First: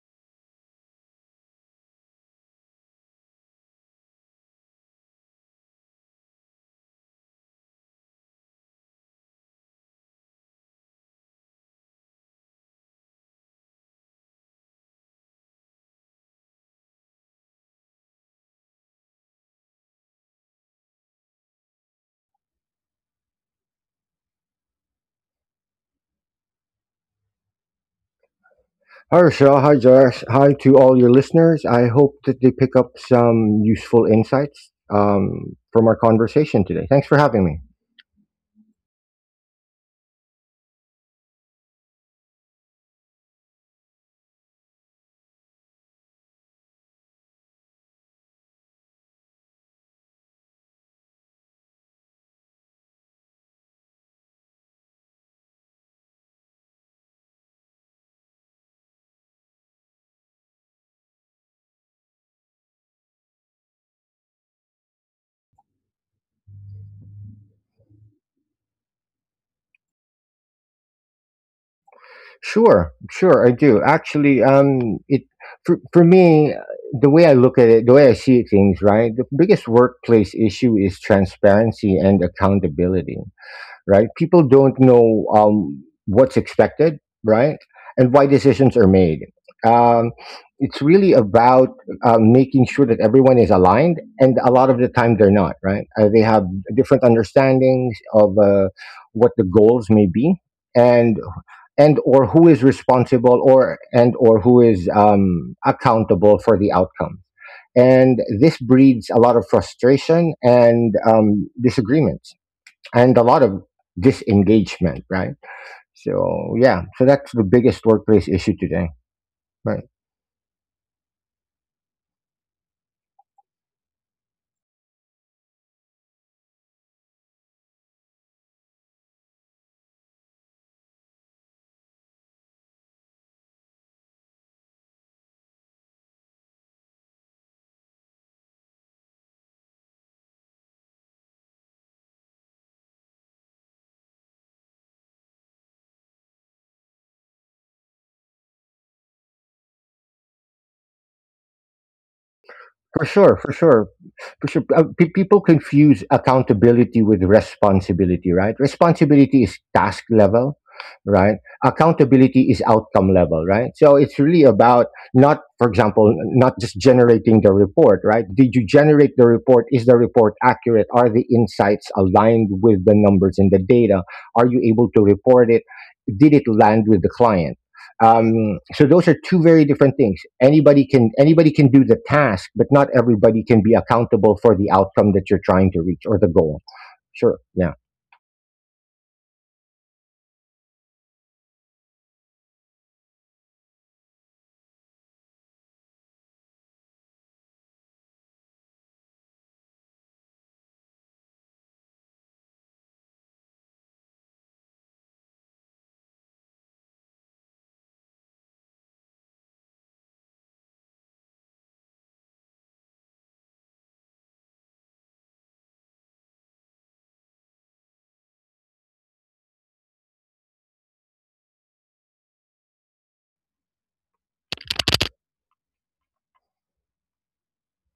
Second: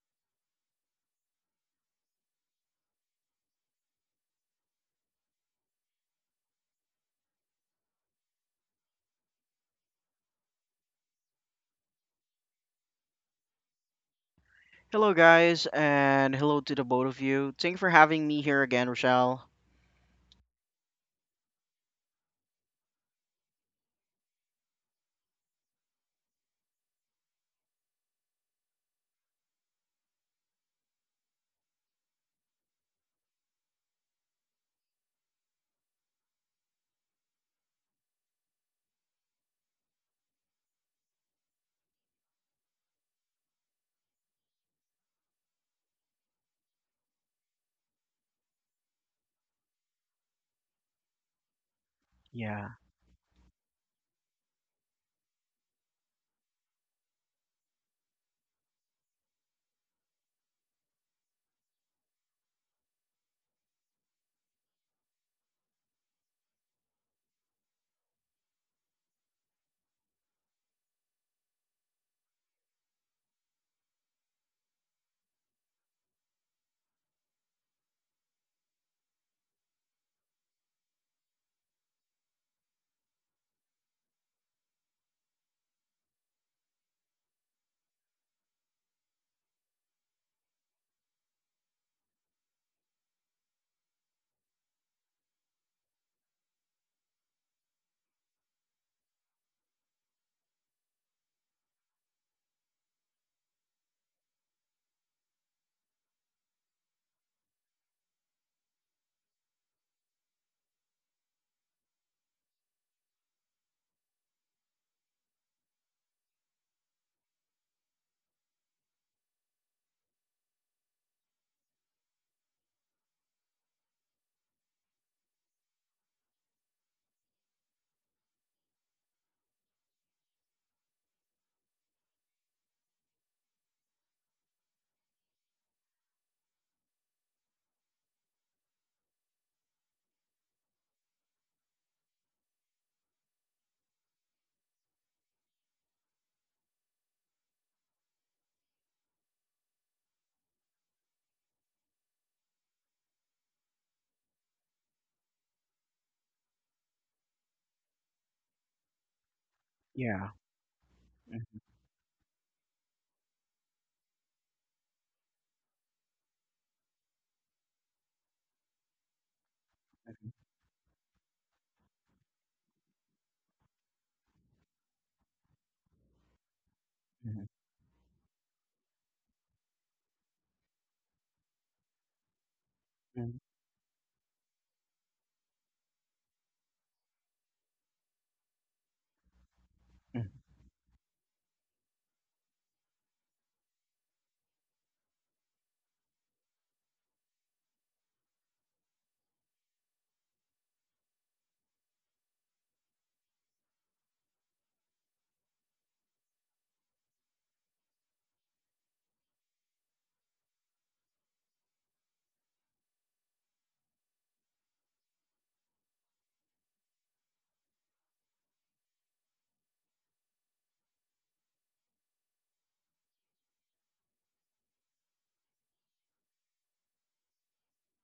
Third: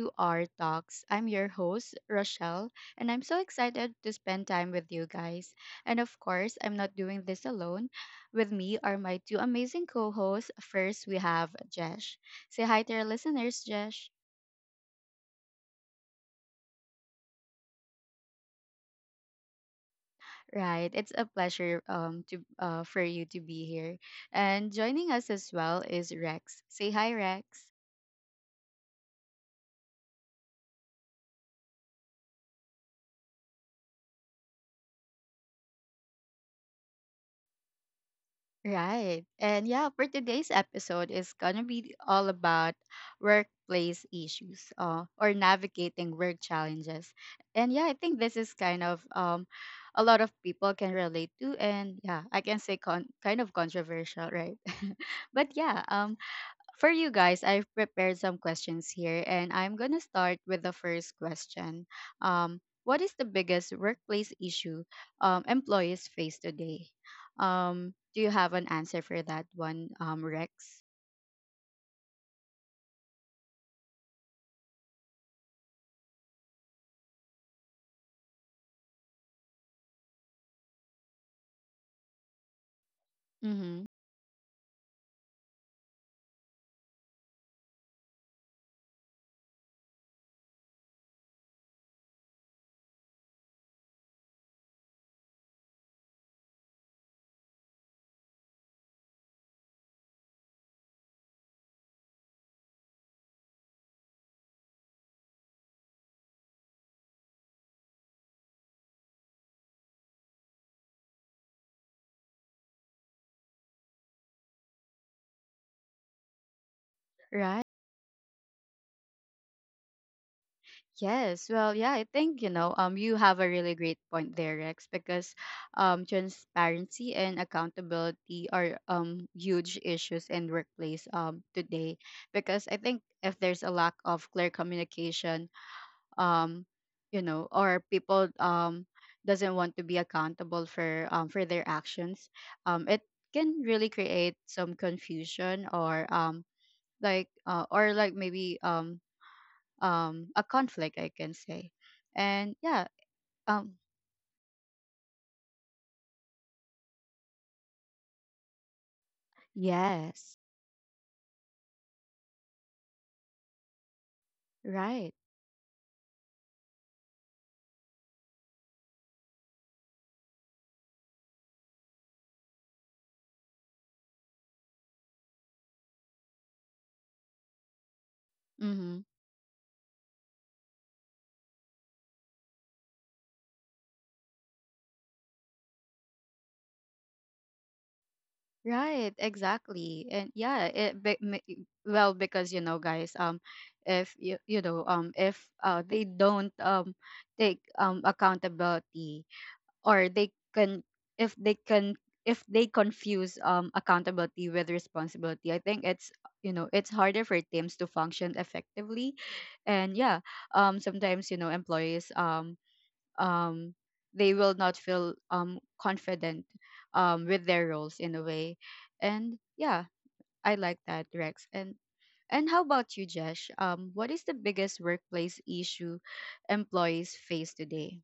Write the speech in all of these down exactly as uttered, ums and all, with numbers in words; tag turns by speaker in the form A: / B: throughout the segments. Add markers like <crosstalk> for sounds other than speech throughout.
A: to our talks. I'm your host, Rochelle, and I'm so excited to spend time with you guys. And of course, I'm not doing this alone. With me are my two amazing co hosts. First, we have Jesh. Say hi to our listeners, Jesh.
B: Hello, guys, and hello to the both of you. Thank you for having me here again, Rochelle.
A: Right, it's a pleasure um, to uh, for you to be here. And joining us as well is Rex. Say hi, Rex.
C: Hi, Rochelle. Hi, Josh. Hi to all your listeners. I hope that they pick up some useful insights um, from our conversation today. Thanks for having me.
A: Right. And yeah, for today's episode is going to be all about workplace issues uh, or navigating work challenges. And yeah, I think this is kind of um a lot of people can relate to, and yeah, I can
B: Yeah,
A: say con- kind of controversial, right? <laughs> But yeah, um. For you guys, I've prepared some questions here, and I'm going to start with the first question. Um, what is the biggest workplace issue um, employees face today? Um, do you have an answer for that one, um, Rex?
C: Sure, sure, I do. Actually, um, it for, for me, the way I look at it, the way I see things, right? The biggest workplace issue is transparency and accountability.
A: Mm-hmm.
C: Right? People don't know um, what's expected, right? And why decisions are made. Um, it's really about uh, making sure that everyone is aligned, and a lot of the time they're not, right? Uh, they have different understandings of uh, what the goals may be, and and or who is responsible, or and or who is um, accountable for the outcome. And this breeds a lot of frustration and um, disagreements and a lot of disengagement, right? So yeah, so that's the
A: Right.
C: biggest workplace issue today. Right?
A: Yes, well, yeah, I think you know, um, you have a really great point there, Rex, because um, transparency and accountability are um huge issues in workplace um today. Because I think if there's a lack of clear communication, um, you know, or people um doesn't want to be accountable for um for their actions, um, it can really create some confusion, or um like, uh, or like, maybe um um a conflict, I can say. And yeah,
C: For sure, for
A: um
C: sure, for sure. Uh, pe- people confuse accountability with responsibility, right? Responsibility is task
B: yeah.
A: yes,
C: level, right?
B: Mhm,
C: Accountability is outcome level, right? So it's really about
A: right.
C: not, for example, not just generating the report, right? Did you generate the report? Is the report accurate? Are the insights aligned with the numbers and the data? Are you able to report it? Did it land with the
B: mhm,
C: client? Um, so
A: Mm-hmm.
C: those are two very different things. Anybody can anybody can do the task, but not
B: mhm,
C: everybody can be accountable for the outcome that you're trying to reach or the goal. Sure, yeah.
A: Right, exactly.
B: mhm.
A: And yeah, it be, ma- I- well, because you know, guys, um if you you know um if uh they don't um take um accountability, or they can, if they can, if they confuse um accountability with responsibility, I think it's, you know, it's harder for teams to function effectively. And yeah, um sometimes, you know, employees um um they will not feel um confident um with their roles in a way. And yeah, I like that, Rex. And and how about you, Jesh? Um what is the biggest workplace issue employees face today?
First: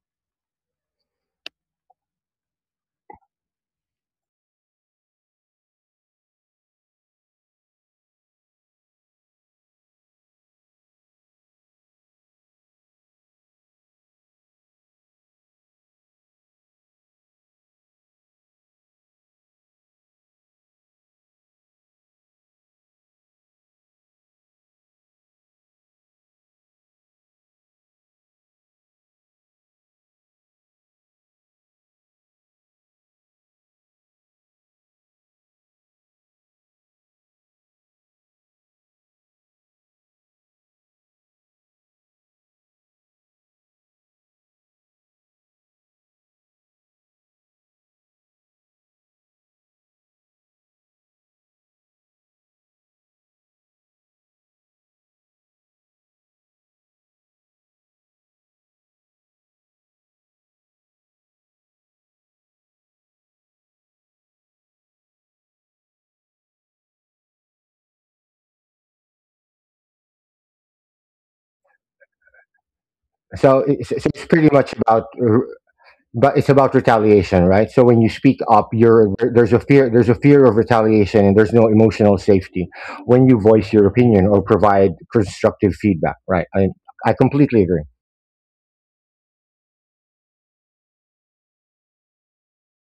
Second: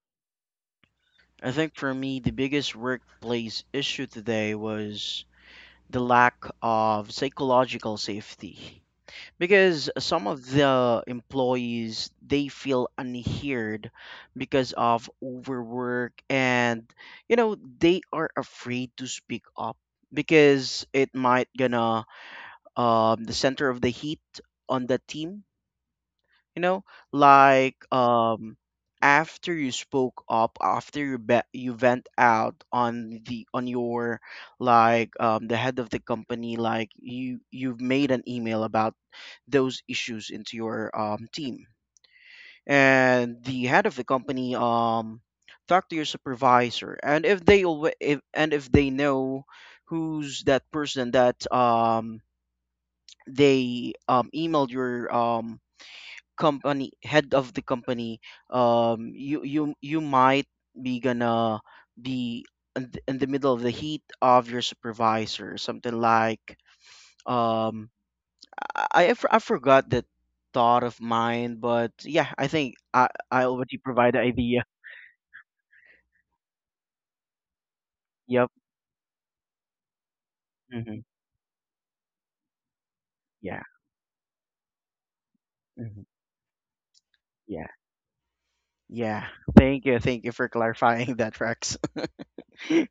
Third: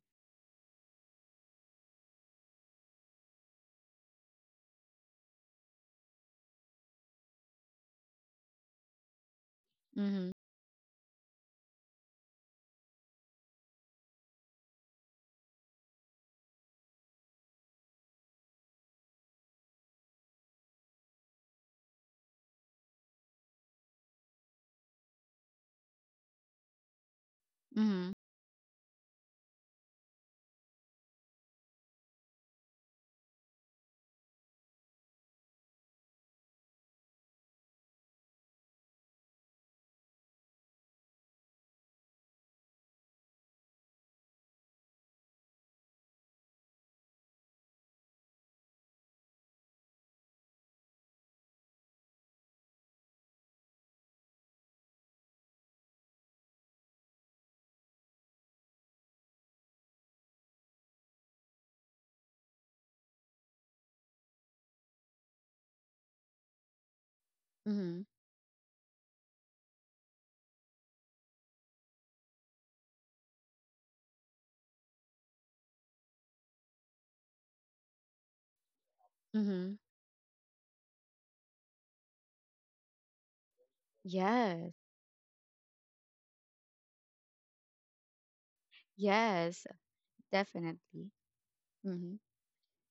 B: I think for me, the biggest workplace issue today was the lack of psychological safety. Because some
A: Mm-hmm.
B: of the employees, they feel unheard because of overwork, and you know, they are afraid to speak up because it might gonna um the center of the heat on the team. you know like
A: Mm-hmm.
B: um After you spoke up, after you be- you vent out on the on your, like um the head of the company, like you you've made an email about those issues into your um team, and the head of the company um talk to your supervisor. And if they alwa- if and if they know who's that person that um they um, emailed your, um, company, head of the company, um, you you you might be gonna be in th- in the middle of the heat of your supervisor, something like um,
A: Mm-hmm.
B: I, I for- I forgot that thought of mine. But yeah, I think I, I
C: so
B: already
C: it's, so
B: provided
C: it's pretty
B: idea.
C: much about, but it's about retaliation, right? So when you speak
B: Yep.
C: up, you're there's a
A: Mm-hmm.
C: fear, there's a fear of
B: Hmm.
C: retaliation, and there's no emotional safety when you
B: Yeah.
C: voice your opinion or
A: Yes.
C: provide constructive
B: Hmm.
C: feedback, right? i, I completely
B: Yeah.
C: agree.
B: Yeah.
A: Yes,
B: Thank you, thank you for
A: definitely.
B: clarifying that, Rex.
A: Mm-hmm.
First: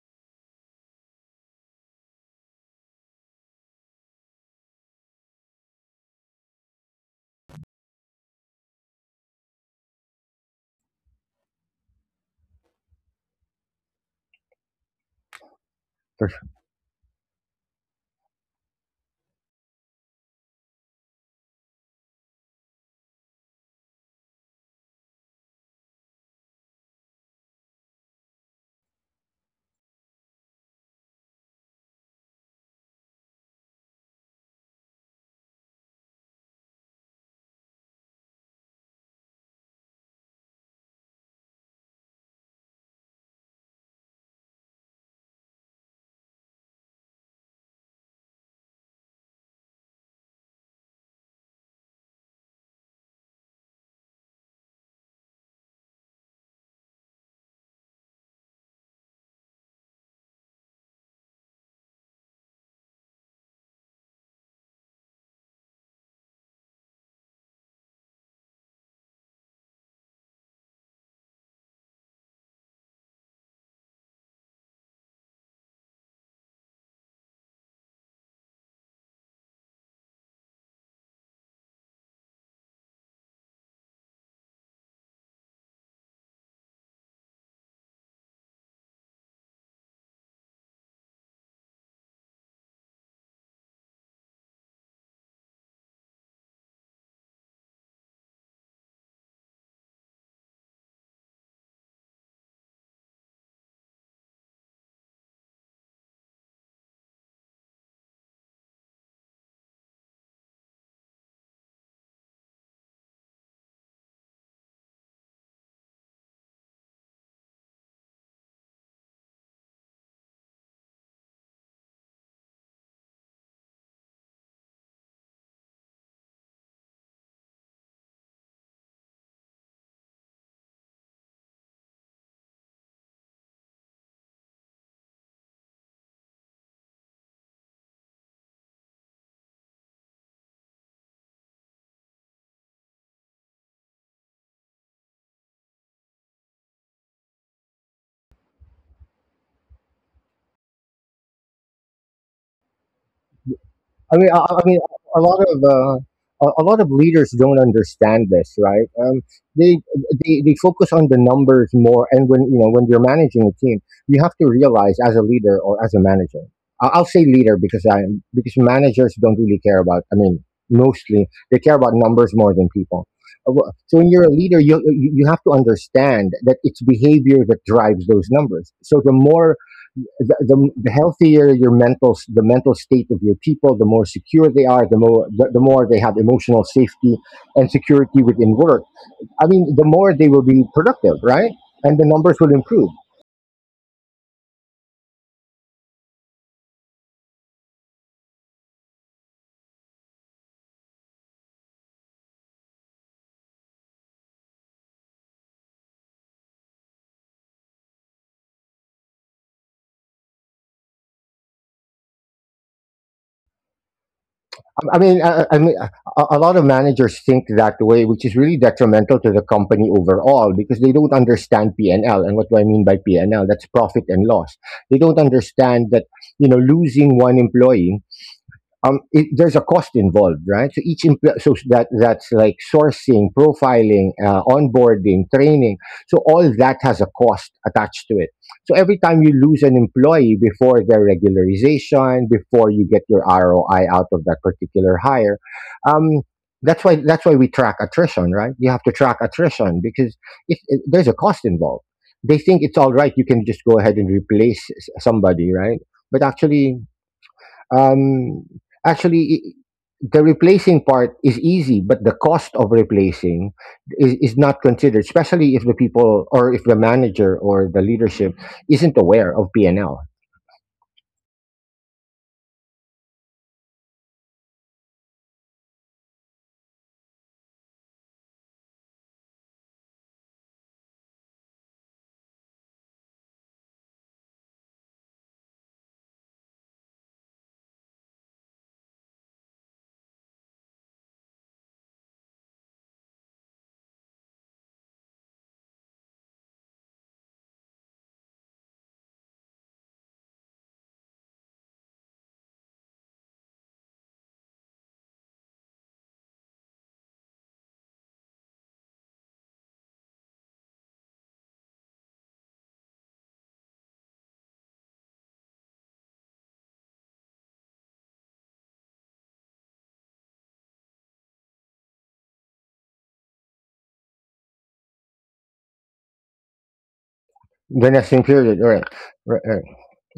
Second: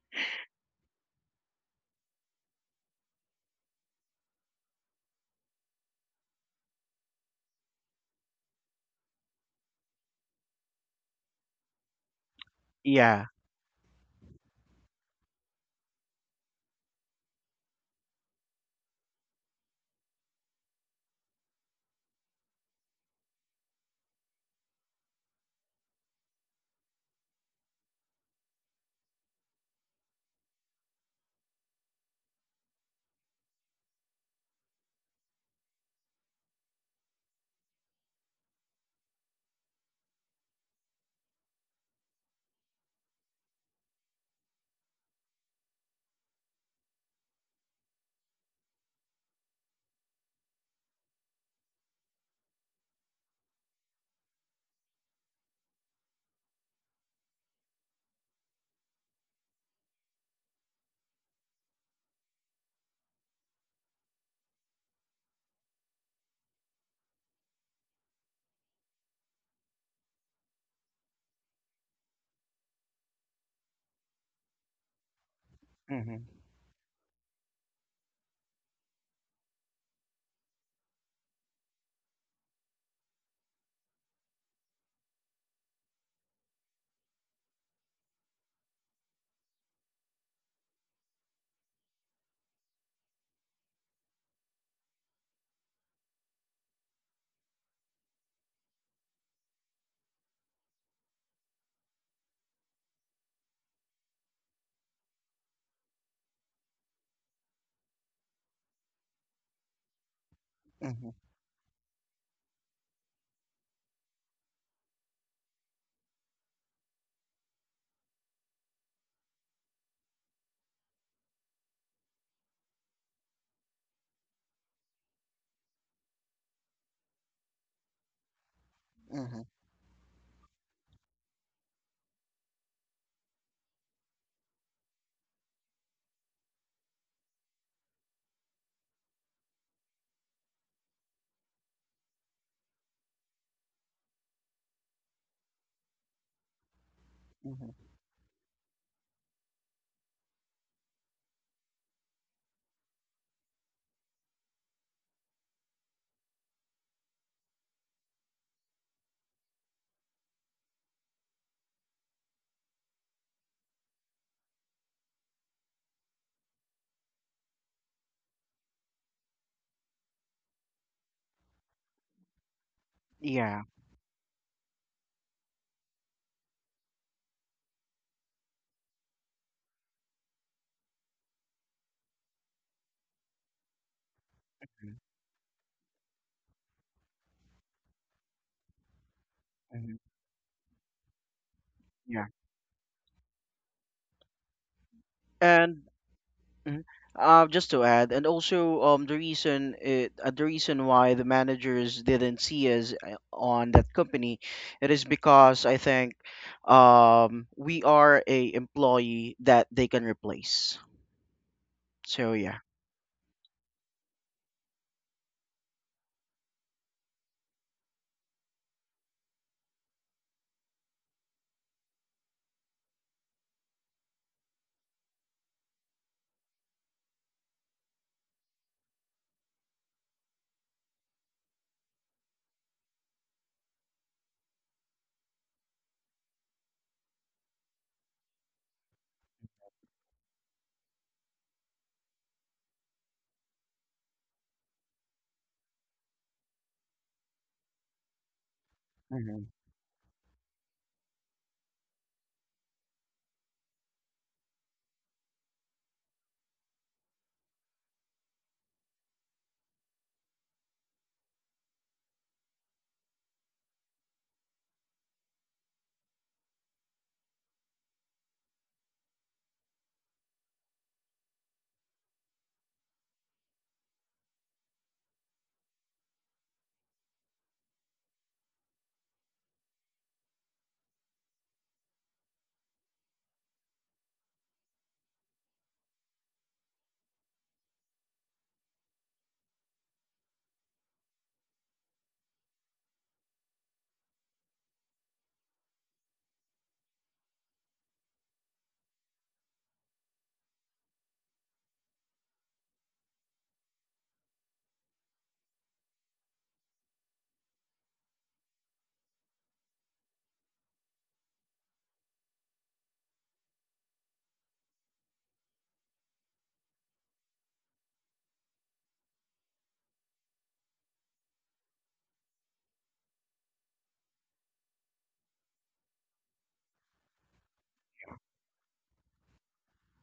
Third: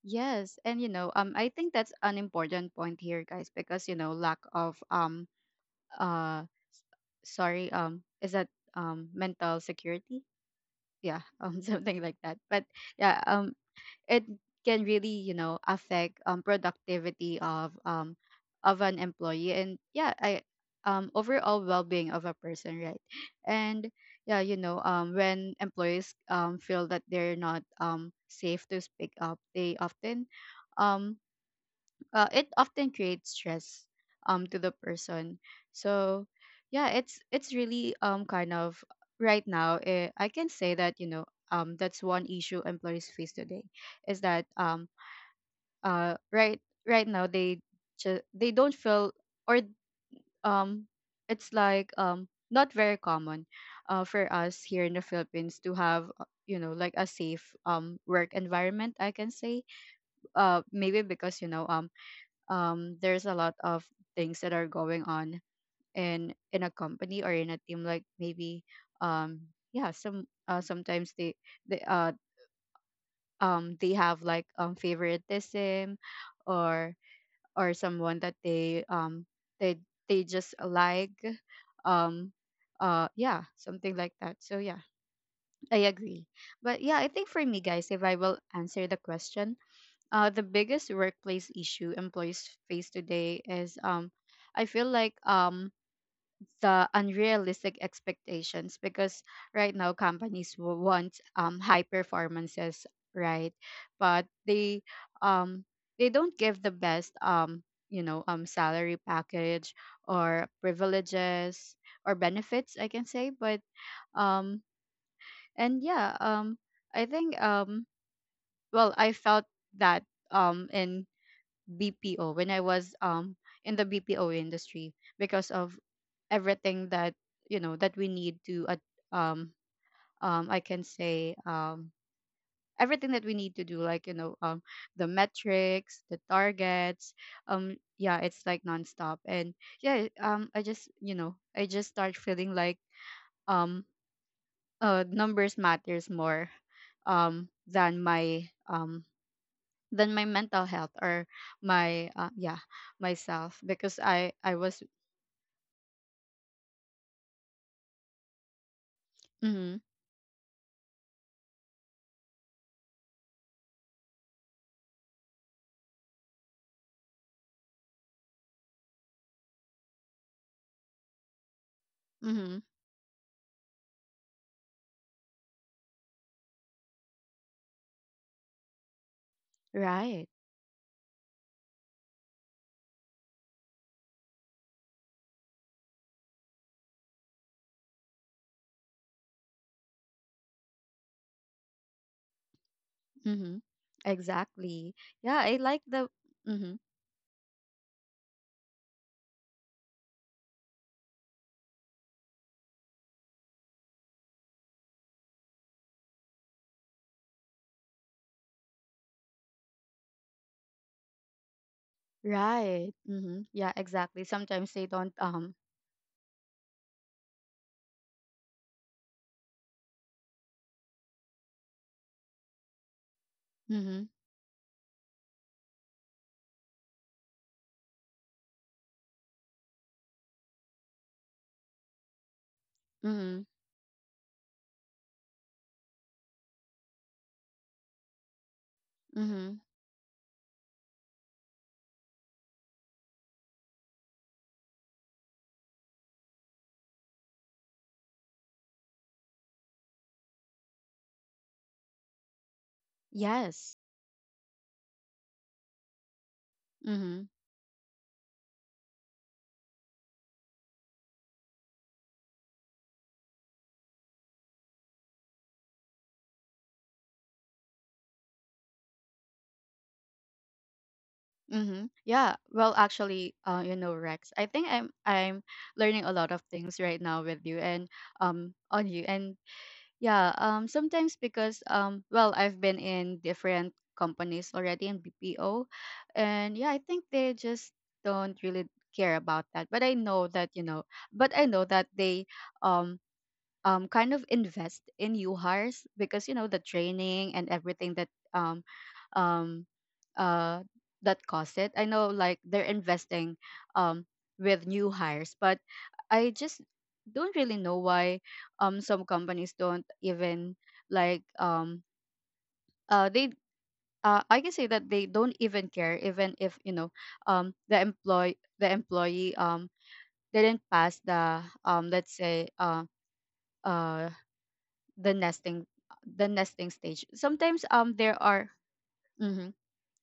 A: Yes, and you know, um, I think that's an important point here, guys, because, you know, lack of um, uh, sorry, um, is that um, mental security? Yeah, <laughs> um, something like that. But
B: <laughs>
A: yeah,
B: Yeah.
A: um, it can really, you know, affect um productivity of um of an employee. And yeah, I um overall well-being of a person, right? And yeah, you know, um when employees um feel that they're not um safe to speak up, they often um uh, it often creates stress um to the person. So yeah, it's it's really um kind of right now, eh, I can say that, you know, um that's one issue employees face today. Is that um uh right, right now they just, they don't feel, or um it's like um not very common uh, for us here in the Philippines to have, uh, you know, like a safe um work environment, I can say. Uh maybe because, you know, um um, there's a lot of things that are going on in in a company or in a team. Like, maybe um yeah, some, uh, sometimes they, they uh um they have like, um favoritism,
B: Hmm.
A: or or someone that they um they they just like, um uh yeah, something like that. So yeah, I agree. But yeah, I think, for me, guys, if I will answer the question, uh, the biggest workplace issue employees face today is, um, I feel like, um, the unrealistic expectations. Because right now companies w- want, um, high performances, right? But they, um, they don't give the best, um, you know, um, salary package or
B: Hmm.
A: privileges or benefits, I can say. But, um, and yeah, um, I think, um, well, I felt that um in B P O when I was um in the B P O industry, because of everything that, you know, that we need to, uh,
B: Hmm.
A: um um I can say um everything that we need to do, like, you know, um the metrics, the targets, um yeah, it's like nonstop. And yeah, um I just, you know, I just start feeling like, um uh numbers matters more um
B: Hmm.
A: than my, um than my mental health or my, uh, yeah, myself. Because
C: I mean, I,
A: i
C: I
A: i
C: mean,
A: was
C: a lot of uh, a a lot of leaders don't understand this, right? Um, they,
A: mm-hmm.
C: they they focus on the numbers more, and when you know when you're managing a team, you have to realize as a leader or as a manager. I- I'll say leader because I, because managers don't really care about. I mean, mostly they care about numbers more than
A: Mm-hmm.
C: people. Uh, wh-
B: Yeah.
C: So when you're a leader, you you you have to understand that it's behavior that drives those numbers. So the more, the,
A: Right.
C: the, the healthier your mental, the mental state of your people, the more secure they are, the more the, the more they have emotional safety and security within work, I mean, the
B: Mhm.
C: more they will be productive, right? And the numbers
B: Yeah.
C: will improve.
A: Mm-hmm. Exactly, yeah, I
B: And
A: like the mm-hmm.
B: mhm. Uh, just to add, and also um, the reason it, uh, the reason why the managers didn't see us uh, on that company, it is because I think um, we are a employee that they can replace. So yeah.
A: Right, mm-hmm, yeah, exactly. Sometimes they
C: i, I mean
A: don't
C: i, I
A: um
C: mean, a, a lot of managers think that way, which is really detrimental to the company overall, because they don't understand P N L and L. And what do I mean by P N L? That's
A: mm-hmm.
C: profit and loss. They don't understand that, you know, losing one employee, um, it, there's a cost involved, right? So each empl- so that that's like sourcing,
A: Mm-hmm.
C: profiling, uh, onboarding, training. So all that has a cost attached to it. So every time you
A: Mm-hmm.
C: lose an employee before their regularization, before you get your R O I out of that particular hire, um, that's why, that's why we track attrition, right? You have to track
B: Hmm.
C: attrition because it, it, there's a cost involved. They think it's all right. You can just go
A: Yes.
C: ahead and replace s- somebody, right? But actually,
A: Mm-hmm.
C: um, actually, i- the replacing part is easy, but the cost of replacing is, is not considered, especially if the people or if the manager or the leadership isn't aware of P and L.
A: Mm-hmm. Yeah, well, actually, uh, you know, Rex, I think i'm i'm learning a lot of things right now with you, and um on you. And yeah, um, sometimes because, um, well, I've been in different companies already in B P O. And yeah, I think they just don't really care about that. But I know that, you know, but I know that they um um kind of invest in you hires, because, you know, the training and everything that um um uh that cost it. I know, like, they're investing um with new hires. But I just don't really know why um some companies don't even like, um uh they, uh, I can say that they don't even care, even if, you know, um the employ the employee um didn't pass the, um let's say, uh uh the nesting, the nesting stage. Sometimes
C: The
A: um
C: nesting
A: there
C: period,
A: are
C: right? Right, right.
A: mm-hmm,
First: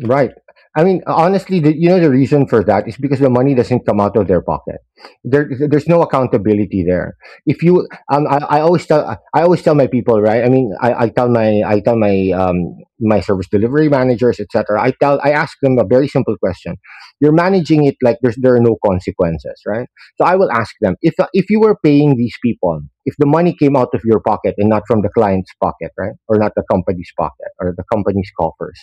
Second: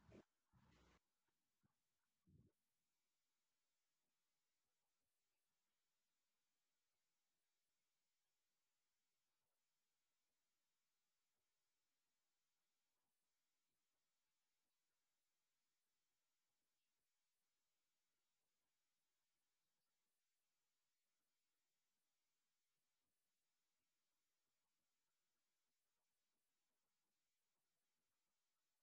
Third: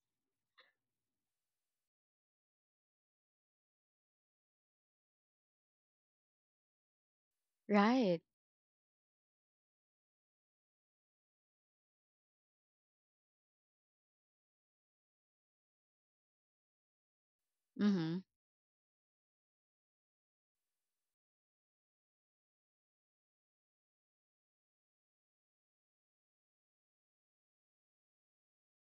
C: Right. I mean, honestly, the, you know, the reason for that is because the money doesn't come out of their pocket. There, there's no accountability there. If you,
A: right,
C: um, I, I always tell, I always tell my people, right? I mean, I, I tell my, I tell my, um, my service delivery managers, et cetera. I tell, I ask them a very simple question. You're managing it like
A: mm-hmm.
C: there's there are no consequences, right? So I will ask them, if if you were paying these people, if the money came out of your pocket and not from the client's pocket, right, or not the company's pocket or the company's coffers,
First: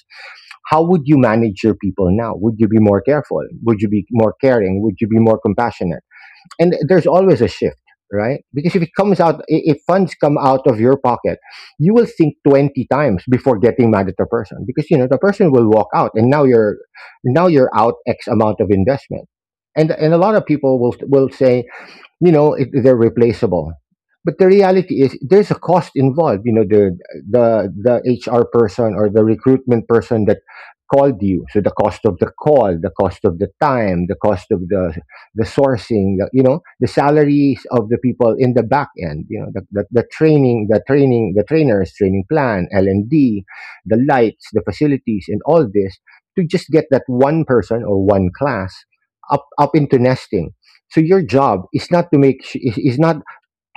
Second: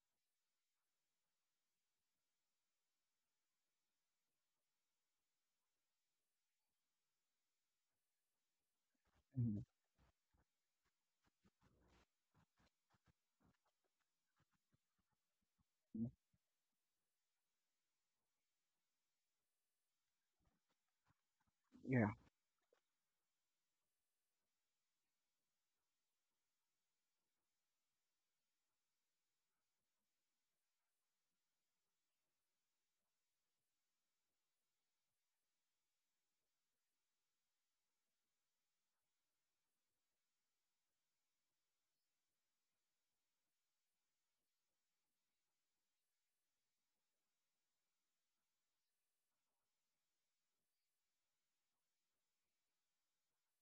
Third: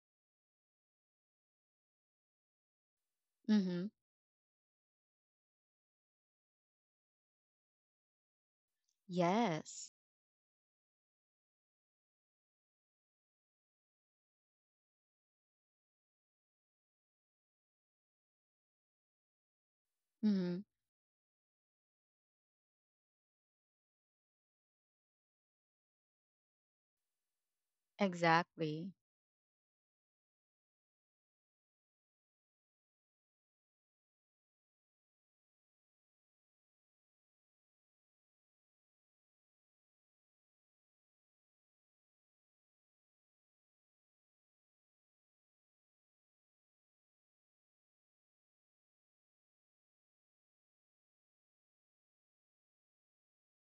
C: how would you manage your people now? Would you be more careful? Would
A: Mm-hmm.
C: you be more caring? Would you be more compassionate? And there's always a shift, right? Because if it comes out, i-
B: Hmm.
C: if
A: Yes.
C: funds come out of your pocket, you will think twenty times before getting mad at the person, because, you know, the person will walk out and now you're, now you're out X amount of investment. And, and a lot of
A: Mm-hmm.
C: people will, will say,
B: Yeah.
C: you know, it, they're replaceable, but the reality is there's a cost involved. You know, the the the HR person
A: Exactly,
C: or the recruitment person that called you, so the cost of the call, the cost of the time, the cost of the the sourcing, the, you know, the salaries of the people in the back end, you know, the, the, the training, the training, the trainers, training plan, L and D, the lights, the facilities, and all this to just get that one person or one class up up into nesting. So your job is not to make sh- is is not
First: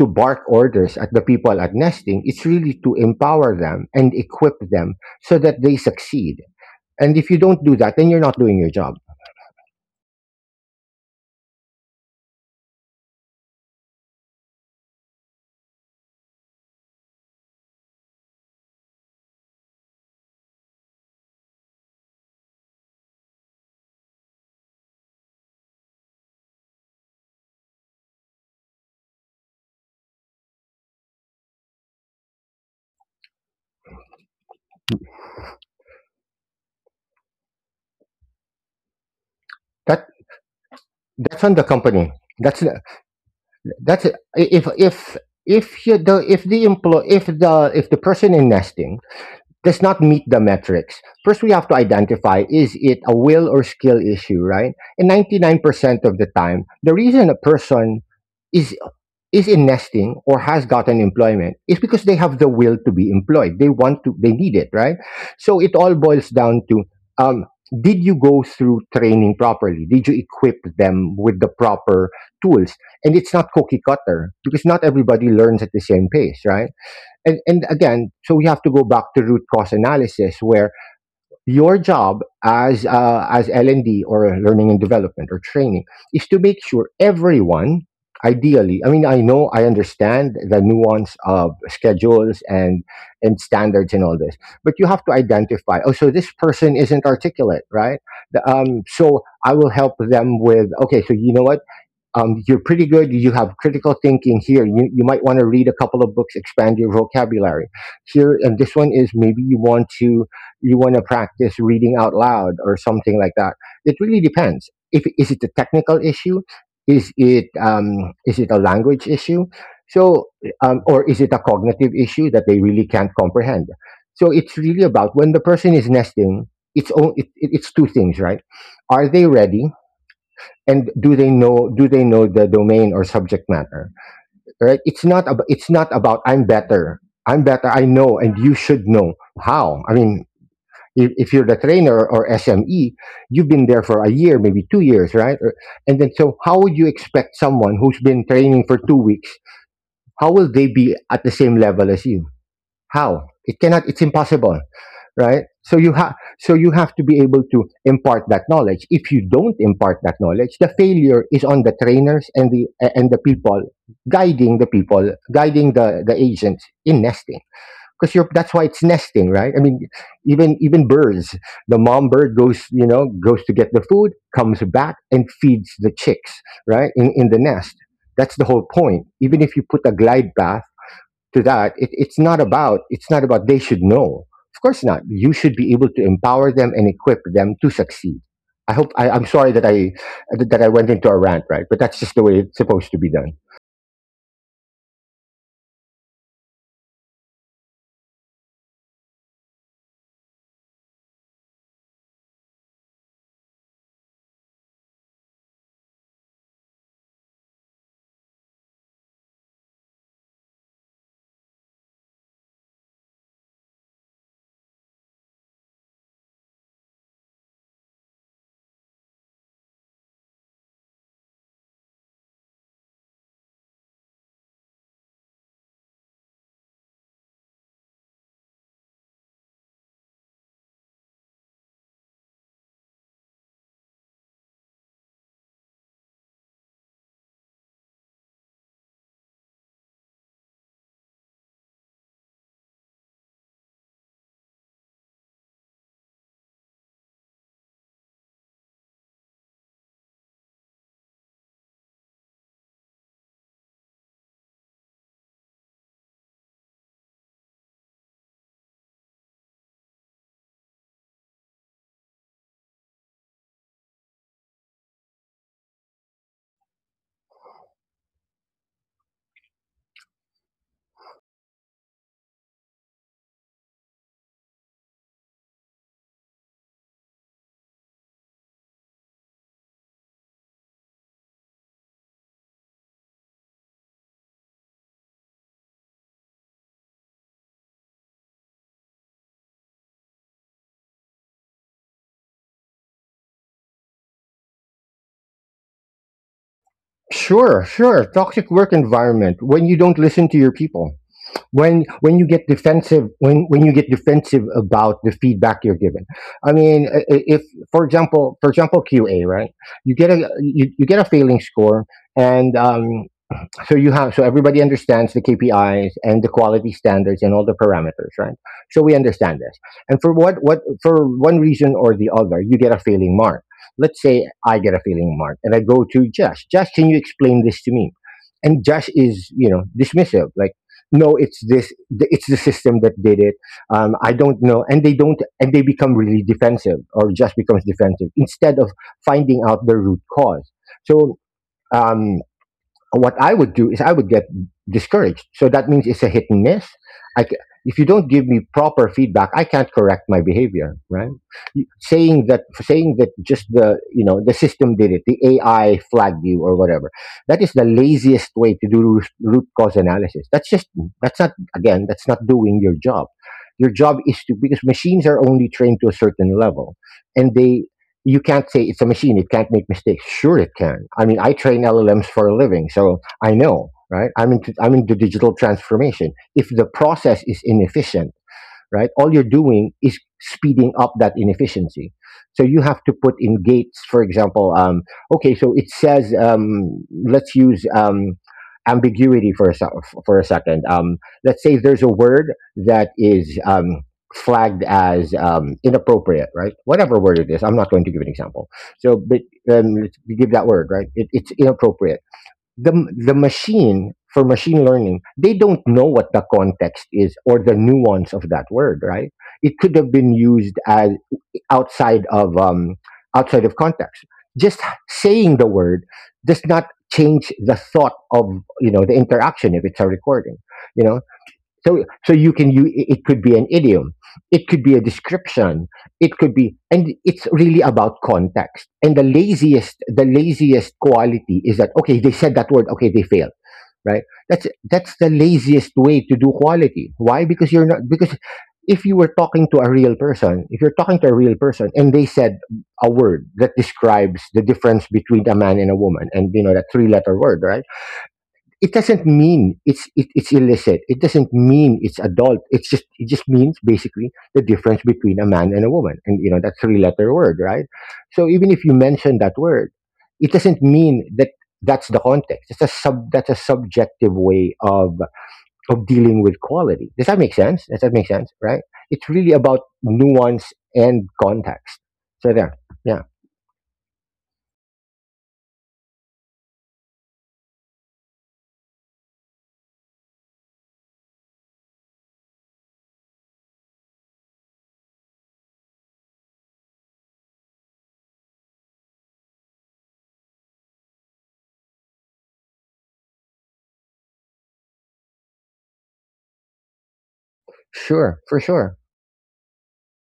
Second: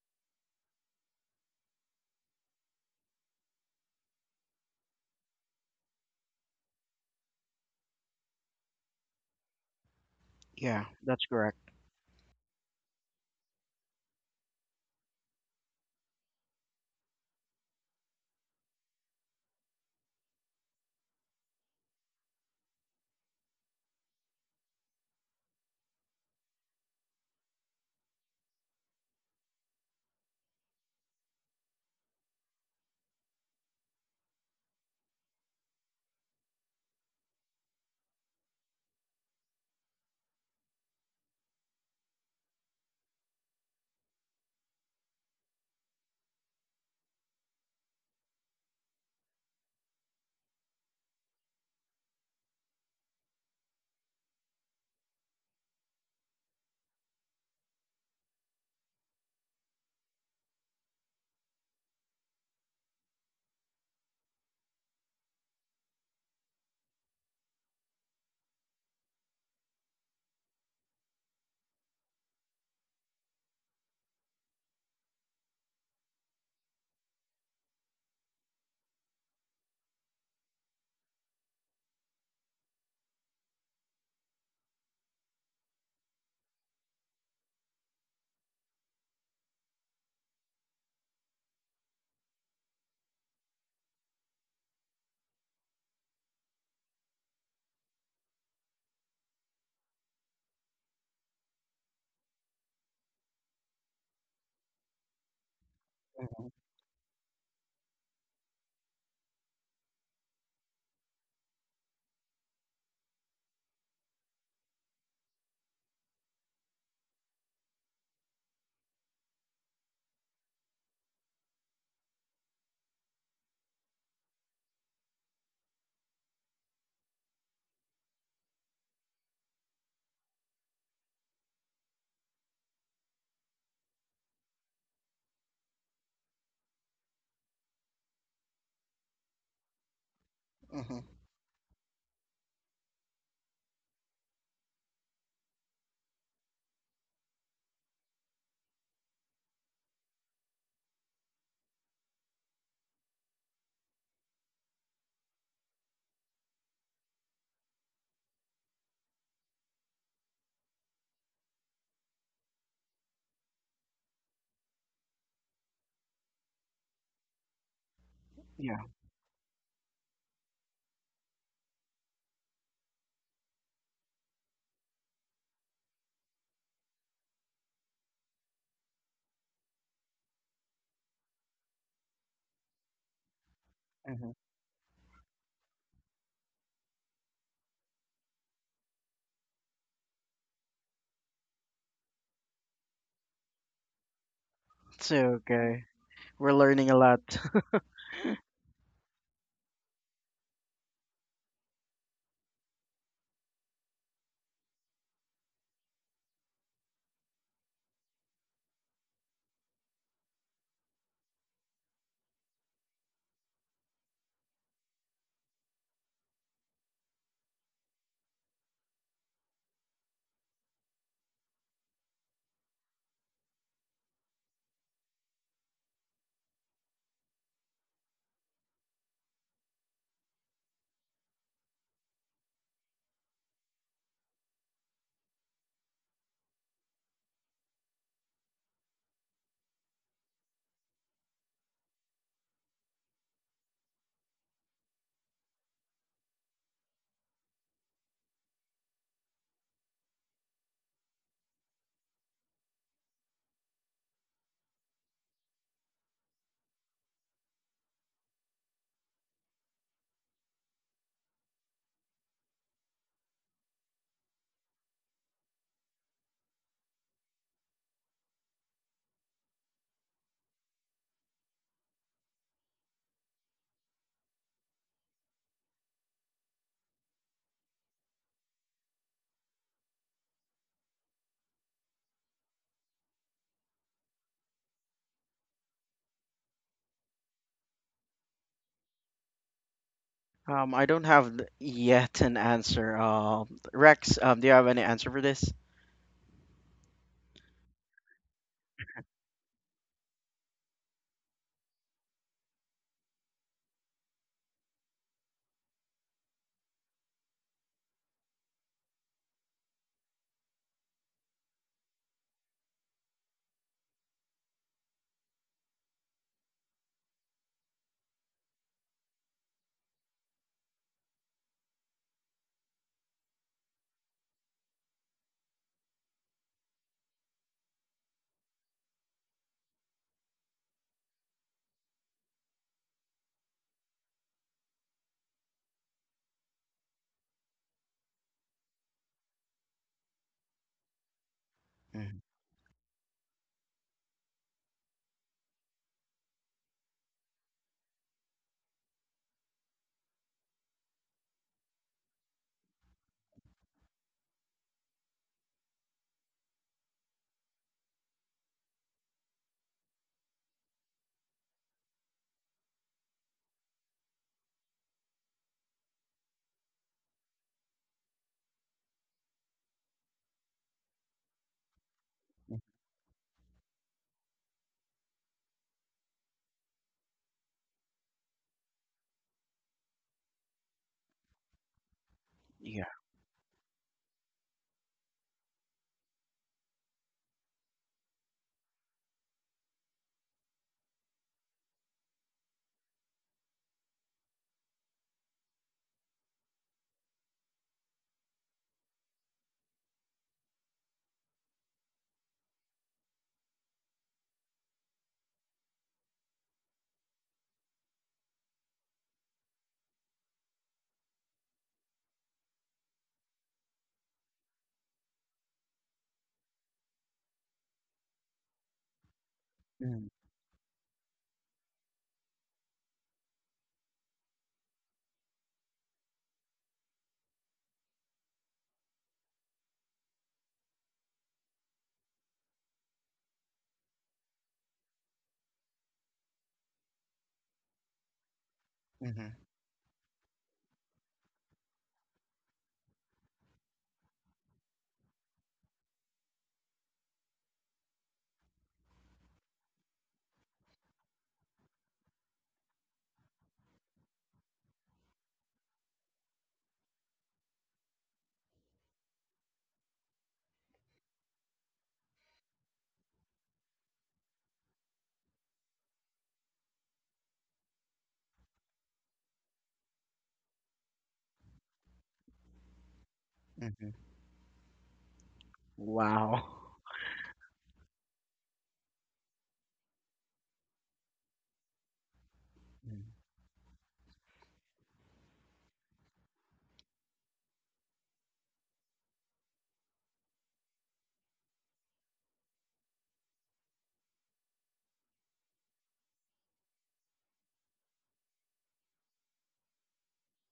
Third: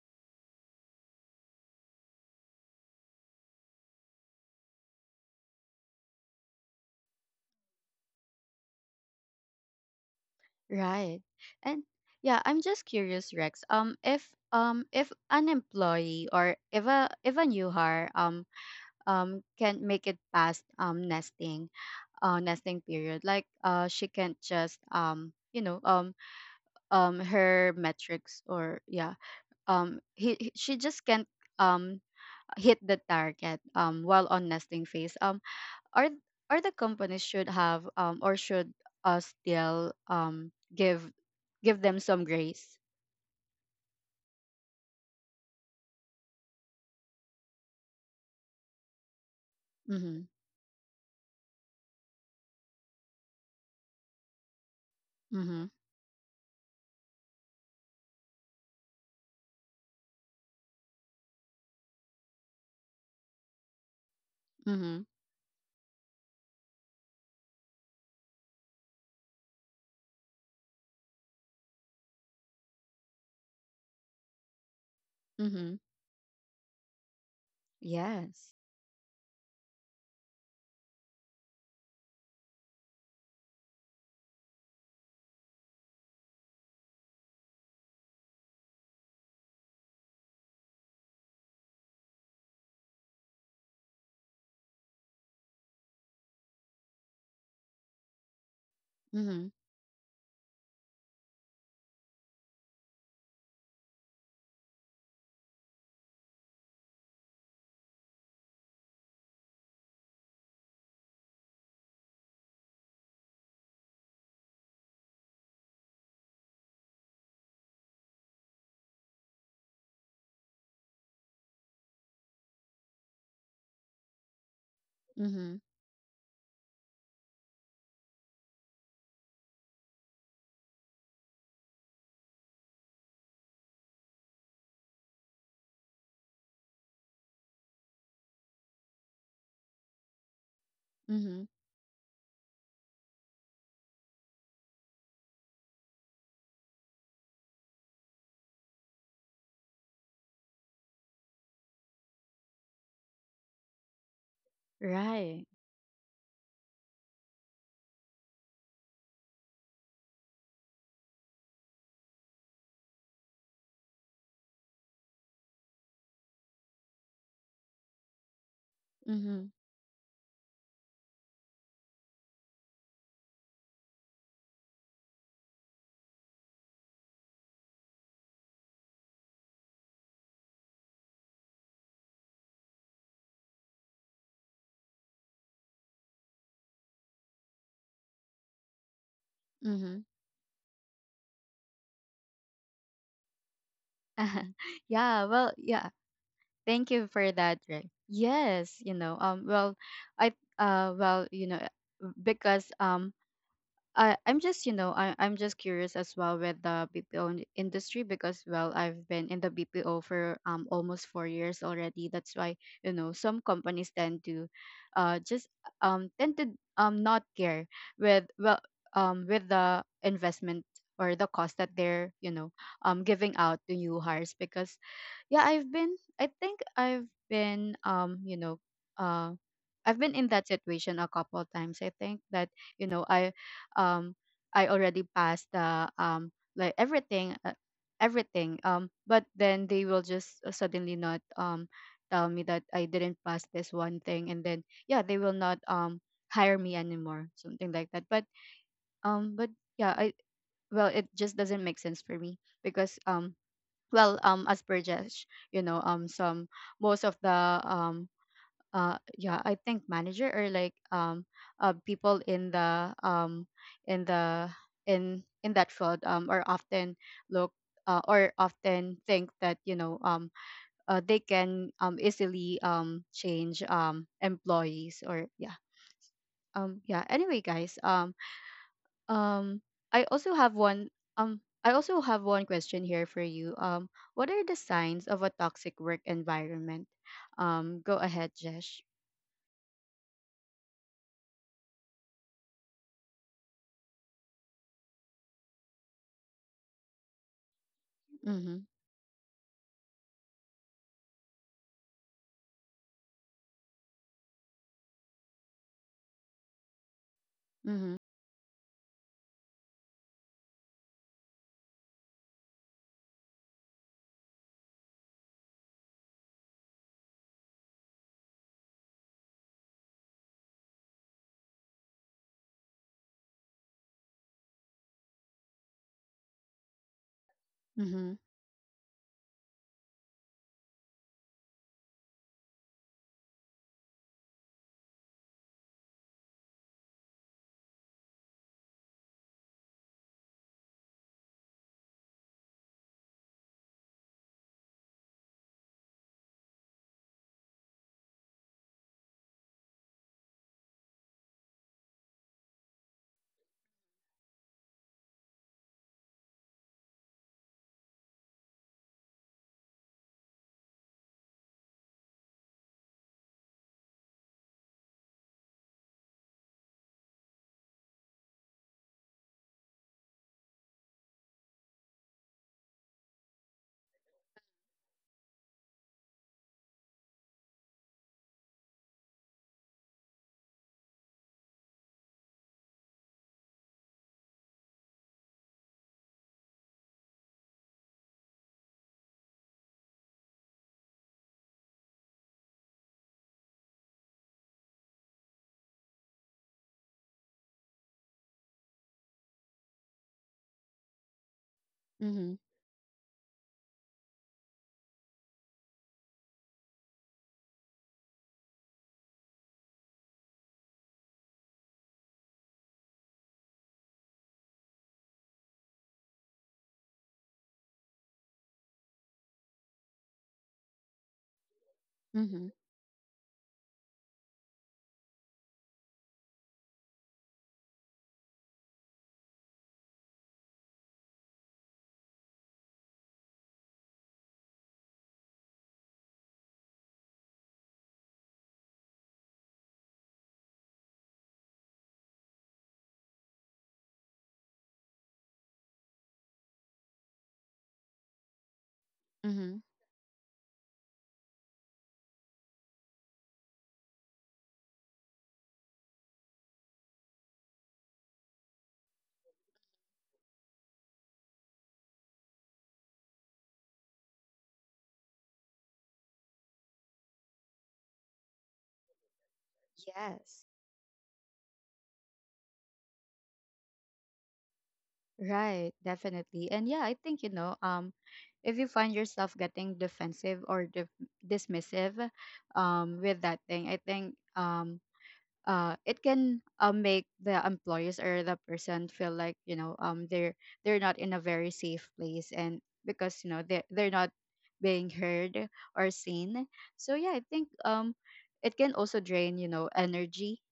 C: to bark orders at the people at nesting. It's really to empower them and equip them so that they succeed. And if you don't do that, then you're not doing your job.
B: Yeah.
A: right.
B: That's correct.
A: And yeah, I'm just curious, Rex, um if um if an employee, or if a, if a new hire um um can make it past, um nesting, uh nesting period. Like, uh she can't just, um you know, um um her metrics, or yeah, um he he- she just can't, um hit the target, um, while on nesting phase, um, or or the companies should have, um, or should, uh, still,
C: That,
A: um, give
C: that's on the
A: give them
C: company.
A: some
C: That's
A: grace.
C: That's it. If if if you the if the employ if the, if the person in nesting does not meet
A: Mm-hmm.
C: the metrics, first we have to identify: is it a will or skill issue, right? And ninety nine
A: Mm-hmm.
C: percent of the time, the reason a person is is in nesting or has gotten employment is because they have the will to be employed. They want to, they need it, right?
A: Mm-hmm.
C: So it all boils down to, um, did you go through training properly? Did you equip them with the proper tools? And it's not cookie cutter, because not everybody learns at
A: Mm-hmm.
C: the same pace, right? And, and again, so we
A: Yes.
C: have to go back to root cause analysis, where your job as uh, as L and D, or learning and development, or training, is to make sure everyone, ideally, I mean, I know I understand the nuance of schedules and and standards and all this, but you have to identify, oh, so this person isn't articulate, right? The- um,
A: Mm-hmm.
C: so I will help them with, okay, so you know what, um, you're pretty good. You have critical thinking here. You, you might want to read a
B: Hmm.
C: couple of books, expand your vocabulary here. And this one is, maybe you want to, you want to practice reading out loud or something like that. It really depends. If, is it a technical issue, is it um, is it a language issue? So um, or is it a cognitive issue that they really can't comprehend? So it's really about
A: Mm-hmm.
C: when the person is nesting. It's o- it, it- It's two things, right? Are they ready? And do they know, do they know the domain or subject matter, right? It's not ab- it's not about I'm better, i'm better I know and you should know how. I mean,
B: Hmm.
C: if,
A: Mm-hmm.
C: if you're the trainer or S M E, you've been there for a year, maybe two years, right? Or- and then, so how would you expect someone who's been training for two weeks, how will they be at the same level as you? How? It cannot, it's impossible,
A: Right.
C: right? So you have so you have to be able to impart that knowledge. If you don't impart that knowledge, the failure is on the trainers and the and the people guiding, the people guiding the the agents in nesting, because you're,
B: Yeah.
C: that's why it's
A: Mm-hmm.
C: nesting, right? I mean, even, even birds, the mom bird goes, you know, goes to get the food, comes back and feeds the chicks, right, in in the nest. That's the whole point. Even if you put a glide path to that, it, it's not about, it's not about they should
B: Hmm.
C: know. Of course not. You should be able to empower them and equip them to succeed. i hope I, I'm sorry
A: Mm-hmm.
C: that I that I went into a rant, right, but that's just the way it's supposed to be done.
A: <laughs>
B: It's
A: Yeah, well,
B: okay.
A: yeah,
B: We're
A: thank
B: learning a
A: you
B: lot.
A: for that.
B: <laughs>
A: Right. Yes, you know, um well, I uh well, you know, because, um I I'm just, you know, I I'm just curious as well with the B P O in- industry. Because, well, I've been in the B P O for um almost four years already. That's why, you know, some companies tend to, uh just, um tend to, um not care with, well, um with the investment or the cost that they're, you know, um giving out to new hires. Because yeah, I've been, I think I've been, um you know, uh I've been in that situation a couple of times. I think that, you know, I um I already passed the, um like, everything, uh, everything, um but then they will just, uh, suddenly not, um tell me that I didn't pass this one thing, and then, yeah, they will not um hire me anymore, something like that. But um but yeah, I, well, it just doesn't make sense for me. Because, um well, um as per Jesh, you know, um some most of the, um uh yeah, I think manager, or like, um uh people in the, um in the in in that field, um are often look, uh, or often think that, you know, um uh, they can um easily um change um employees, or yeah, um yeah. Anyway, guys, um um, I also have one. Um, I also have one question here for you. Um, what are the signs of a toxic work environment? Um, go ahead, Jesh.
B: Um, I don't have th- yet an answer. Um, Rex, um, do you have any answer for this?
C: Sure, sure.
A: Mhm.
C: Toxic work environment: when you don't listen to your people, when when you get defensive, when when you get defensive about the feedback you're given. I mean, i- i- if,
A: Mhm.
C: for example, for example, Q A, right? You get a, you, you get a failing score, and um, so you have, so everybody understands the K P Is and the quality standards and all the parameters, right? So we understand this. And for, what what for one reason or the other, you get a failing mark. Let's say I get a failing mark and I go to Josh. Josh, can you explain this to me?
A: Mhm.
C: And Josh is, you know, dismissive, like no, it's this th- it's the system that did it. Um, I don't know, and they don't and they become really defensive, or just becomes defensive instead of finding out the root cause. So.
B: Mhm.
C: Um, what I would do is I would get discouraged. So that means it's a hit and miss. I ca- if you don't give me proper feedback, I can't correct my behavior, right? You- Saying that, saying that just the, you know, the system did it, the A I flagged you or whatever. That is the laziest way to do root root cause analysis. That's just that's not, again, that's not doing your job. Your job is to, because machines are only trained to a certain level, and they you can't say it's a machine. It can't make mistakes. Sure, it can. I mean, I train L L Ms for a living, so I know, right? I'm into I'm into digital transformation. If the process is inefficient, right? All you're doing is speeding up that inefficiency. So you
B: Yeah.
C: have to put in gates, for example. Um, okay, so it says, um, let's use, um, ambiguity for a sec- for a second. Um, let's say there's a word that is, um, flagged as, um, inappropriate, right? Whatever word it is, I'm not going to give an example. So, but um, let's give that word, right? It, it's inappropriate.
A: Mhm.
C: The the machine for machine learning, they don't know what the context is or the nuance of that word, right? It could have been used as outside of, um outside of context, just saying the word does not change the thought of, you know, the interaction if
B: Mm.
C: it's a recording, you know. So, so
A: Mhm.
C: you can you. It could be an idiom, it could be a description, it could be, and it's really about context. And the laziest, the laziest quality is that okay, they said that word, okay, they failed, right? That's that's the laziest way to do quality. Why? Because you're not, because
B: Mhm.
C: if you were talking to a real person, if you're talking to a real person, and they said a word that describes the difference between a man and a woman, and you know that three-letter word, right? It doesn't
A: Mhm.
C: mean it's it, it's illicit. It doesn't mean it's adult. It's just it just means basically the difference between a man and a woman, and you know that three letter word, right? So even if you mention that word, it doesn't mean that that's the context. It's a sub that's a subjective way of of dealing with quality. Does that make sense? Does that make sense? Right? It's really about
A: Yes.
C: nuance and context. So there, yeah,
B: Mhm.
A: Right, definitely.
B: Wow.
A: And yeah, I think, you know. Um, if you find yourself getting defensive or dif- dismissive, um,
B: Mm.
A: with that thing, I think, um uh, it can, um, make the employees or the person feel like, you know, um, they're they're not in a very safe place. And because, you know, they they're not being heard or seen. So yeah, I think um it
C: sure,
A: can
C: for
A: also
C: sure.
A: drain, you know, energy.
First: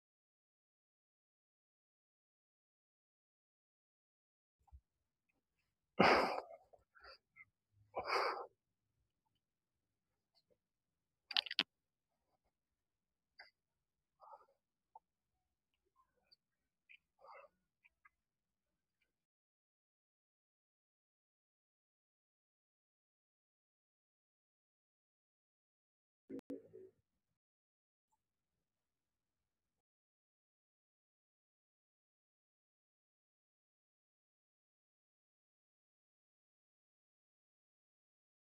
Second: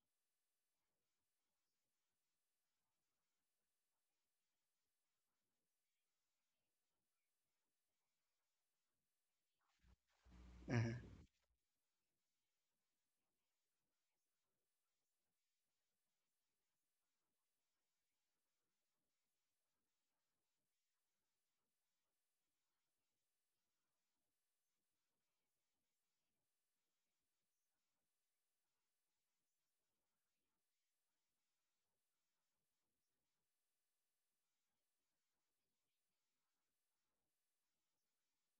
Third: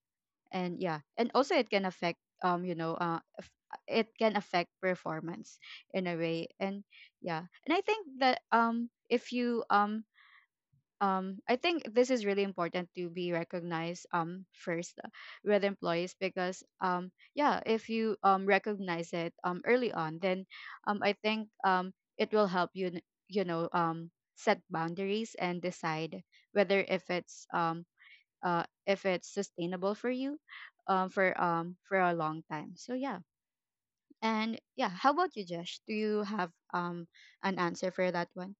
A: And yeah, and also it can affect, um you know, uh f- it can affect performance in a way. And yeah, and I think that, um if you um
B: Mhm.
A: um I think this is really important to be recognized, um first, uh, with employees, because, um yeah, if you um recognize it um early on, then, um I think um it will help you n- you know um set boundaries and decide whether, if it's, um uh if it's sustainable for you, um for um for a long time. So yeah, and yeah, how about you, Jesh? Do you have um an answer for that one?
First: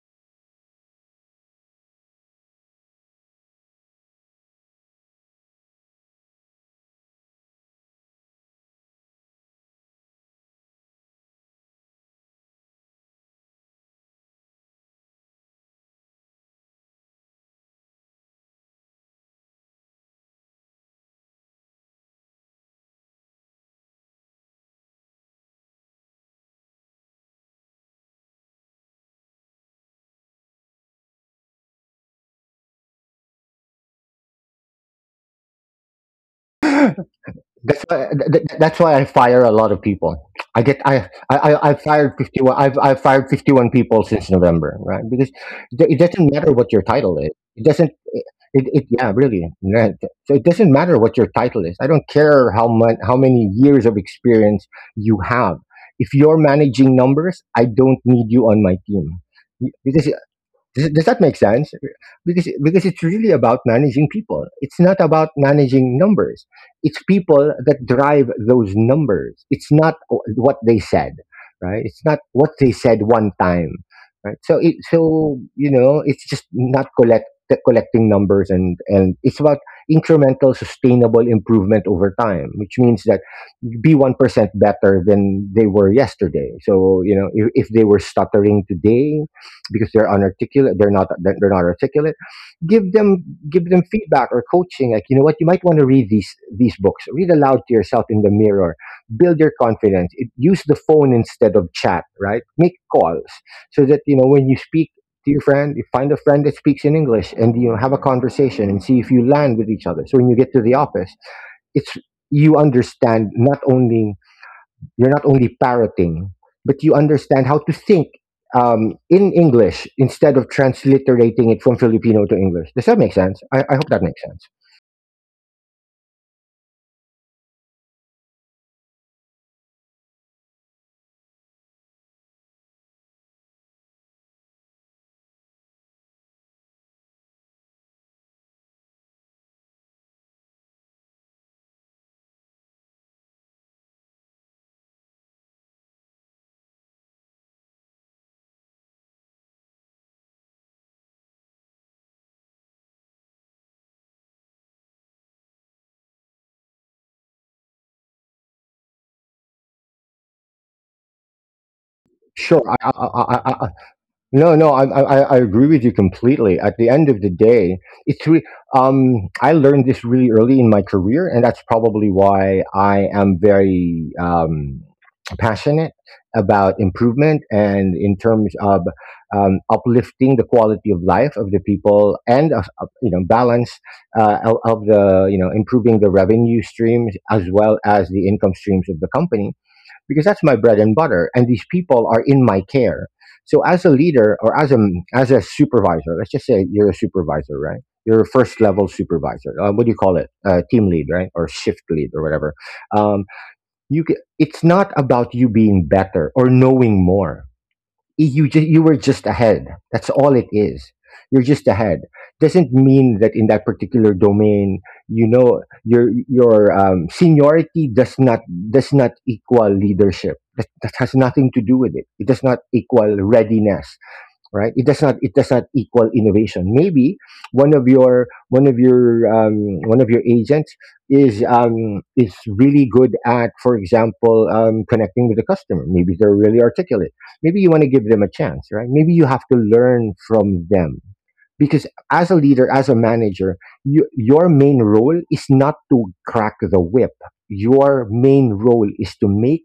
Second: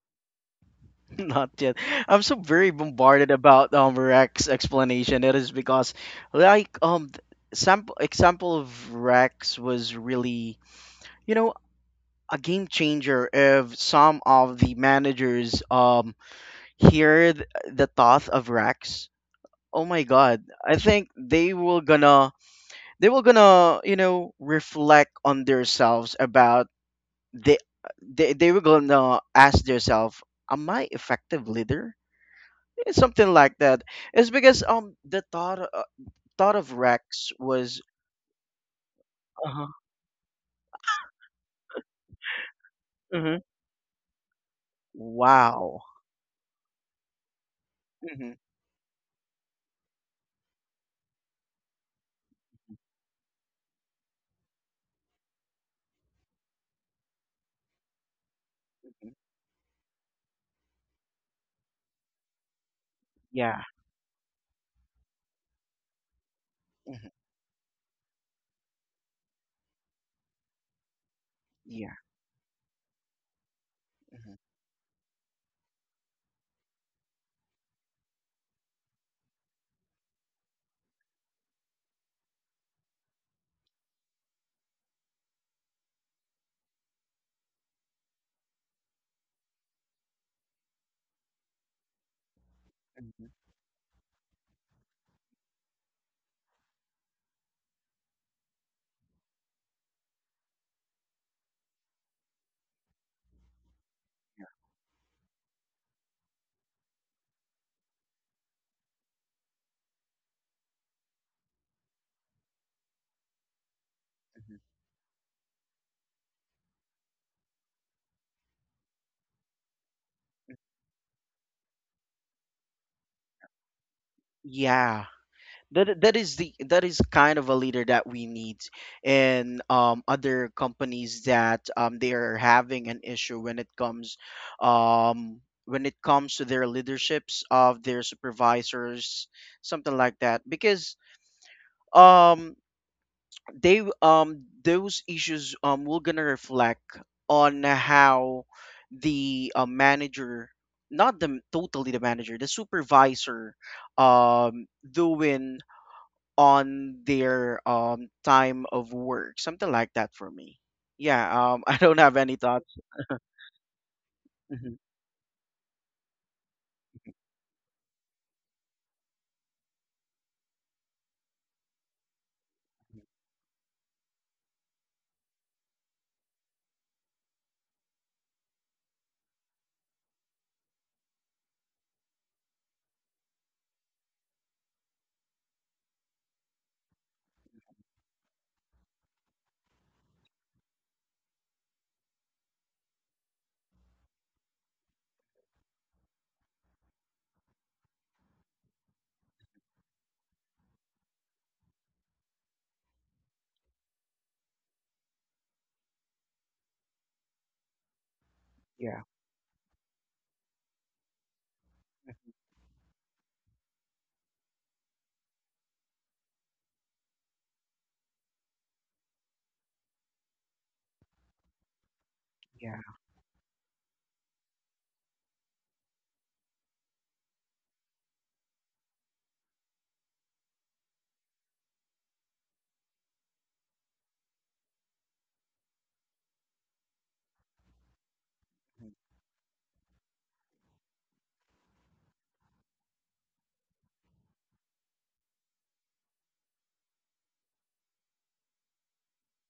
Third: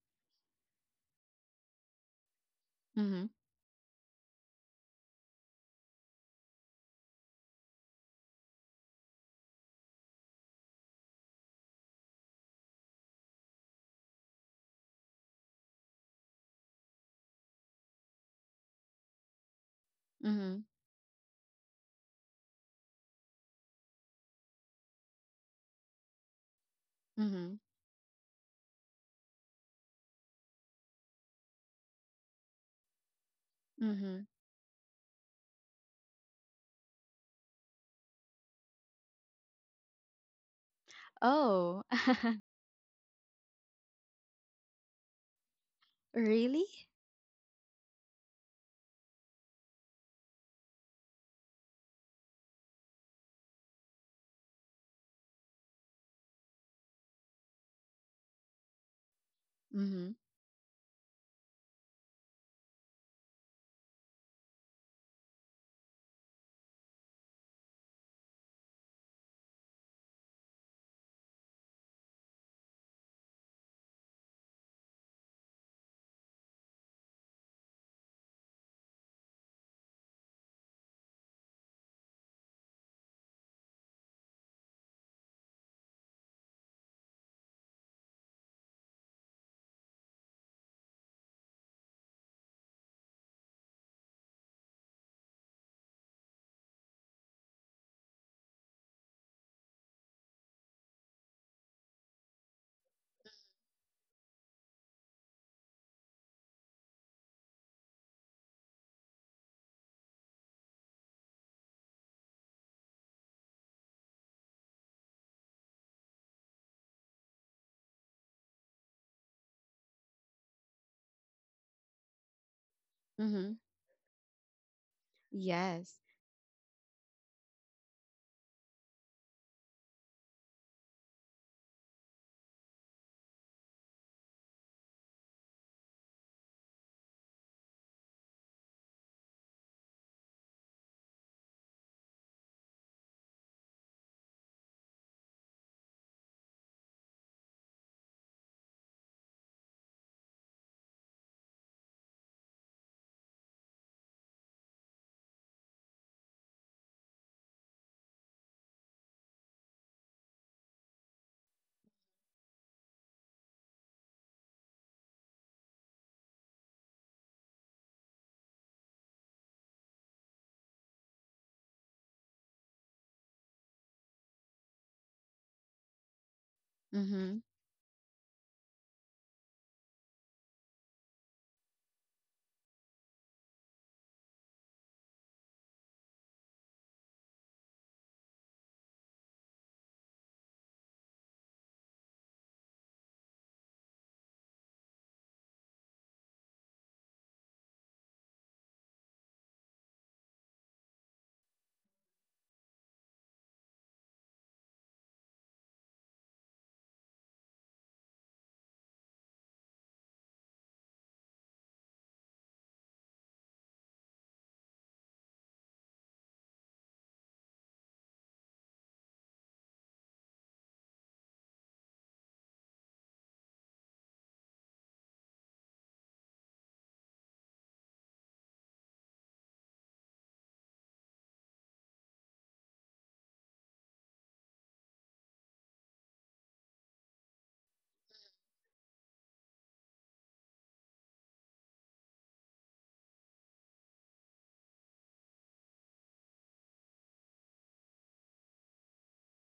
B: <laughs> Not yet. I'm so very bombarded
A: Mhm.
B: about um Rex explanation. It is because like um th- sample example of Rex was really, you know, a game changer if some of the managers um hear th- the thought of Rex. Oh my god.
A: Mhm.
B: I think they will gonna, they will gonna, you know, reflect on themselves about they
A: Mhm.
B: they, they were gonna ask themselves, am I effective leader, it's something like that.
A: Mhm.
B: It's because um the thought uh, thought of rex was.
C: That's why, th- th- that's why I fire a
B: Uh-huh.
C: lot of people. I get I I I I've
A: Oh,
C: fired
A: <laughs>
C: fifty one. I've I've fired
B: Mhm.
C: fifty one people since November, right? Because it
B: Wow.
C: it doesn't matter
A: really?
C: what your title is. It doesn't. It,
B: Hmm.
C: it yeah really. Right. So it doesn't matter what your title is. I don't care how much how many years of experience you have. If you're managing numbers, I don't need you on my team. Y- Because
A: Mm-hmm.
C: does does that make sense? Because because it's really about
B: Yeah.
C: managing people. It's not about managing numbers. It's
B: Mhm.
C: people that drive those numbers. It's not o- what they said, right? It's
B: Yeah.
C: not what they said one time, right?
B: Mhm.
C: So it so, you know, it's just not collect collecting numbers and and it's about incremental sustainable improvement over time, which means that be one percent better than they were yesterday. So you know if, if they were stuttering today because they're unarticulate, they're not they're not articulate, give them
B: Mhm.
C: give them feedback or coaching like, you know what, you might want to read these these books, read aloud to yourself in the mirror, build your confidence. It- use the phone instead of chat, right, make calls so that, you know, when you speak to your friend, you find a friend that speaks in English, and, you know, have a conversation and see if you land with each other. So when you get to the office, it's you understand not only
B: Mhm.
C: you're not only parroting, but you understand how to think um, in English instead of transliterating it from Filipino to English. Does that make sense? I,
A: Mm-hmm.
C: I hope that makes sense.
B: Yeah,
A: Yes.
B: that that is the, that is kind of a leader that we need in, um, other companies that um, they are having an issue when it comes um, when it comes to their leaderships of their supervisors, something like that. Because um, they um, those issues um, will gonna reflect on how the uh, manager, not the totally the manager, the supervisor, um doing on their um time of work, something like that for me. Yeah. um <laughs> I don't have any
C: Sure. I, I,
B: thoughts.
C: I, I, I- no, no, I,
B: Mhm.
C: I, I agree with you completely. At the end of the day, it's re- um, I learned this really early in my career, and that's probably why I am very, um, passionate about improvement
A: Mm-hmm.
C: and in terms of, um, uplifting the quality of life of the people and of, of, you know, balance, uh, of, of the, you know, improving the revenue streams as well as the income streams of the company, because that's my bread and butter and these people are in my care. So as a leader or as a as a supervisor, let's just say you're a supervisor, right, you're a first level supervisor, uh, what do you call it, uh, team lead, right, or shift lead, or whatever. Um, you ca it's not about you being better or knowing more, you just you were
B: Yeah.
C: just ahead, that's all it is. You're just ahead. Doesn't mean that in that particular domain, you know, your your, um, seniority does not does not equal leadership. That, that has nothing to do with it. It does not
B: Yeah.
C: equal readiness, right? It does not, it does not equal innovation. Maybe one of your one of your, um, one of your agents is, um, is really good at, for example, um, connecting with the customer, maybe they're really articulate, maybe you want to give them a chance, right? Maybe you have to learn from them. Because as a leader, as a manager, you, your main role is not to crack the whip. Your main role is to make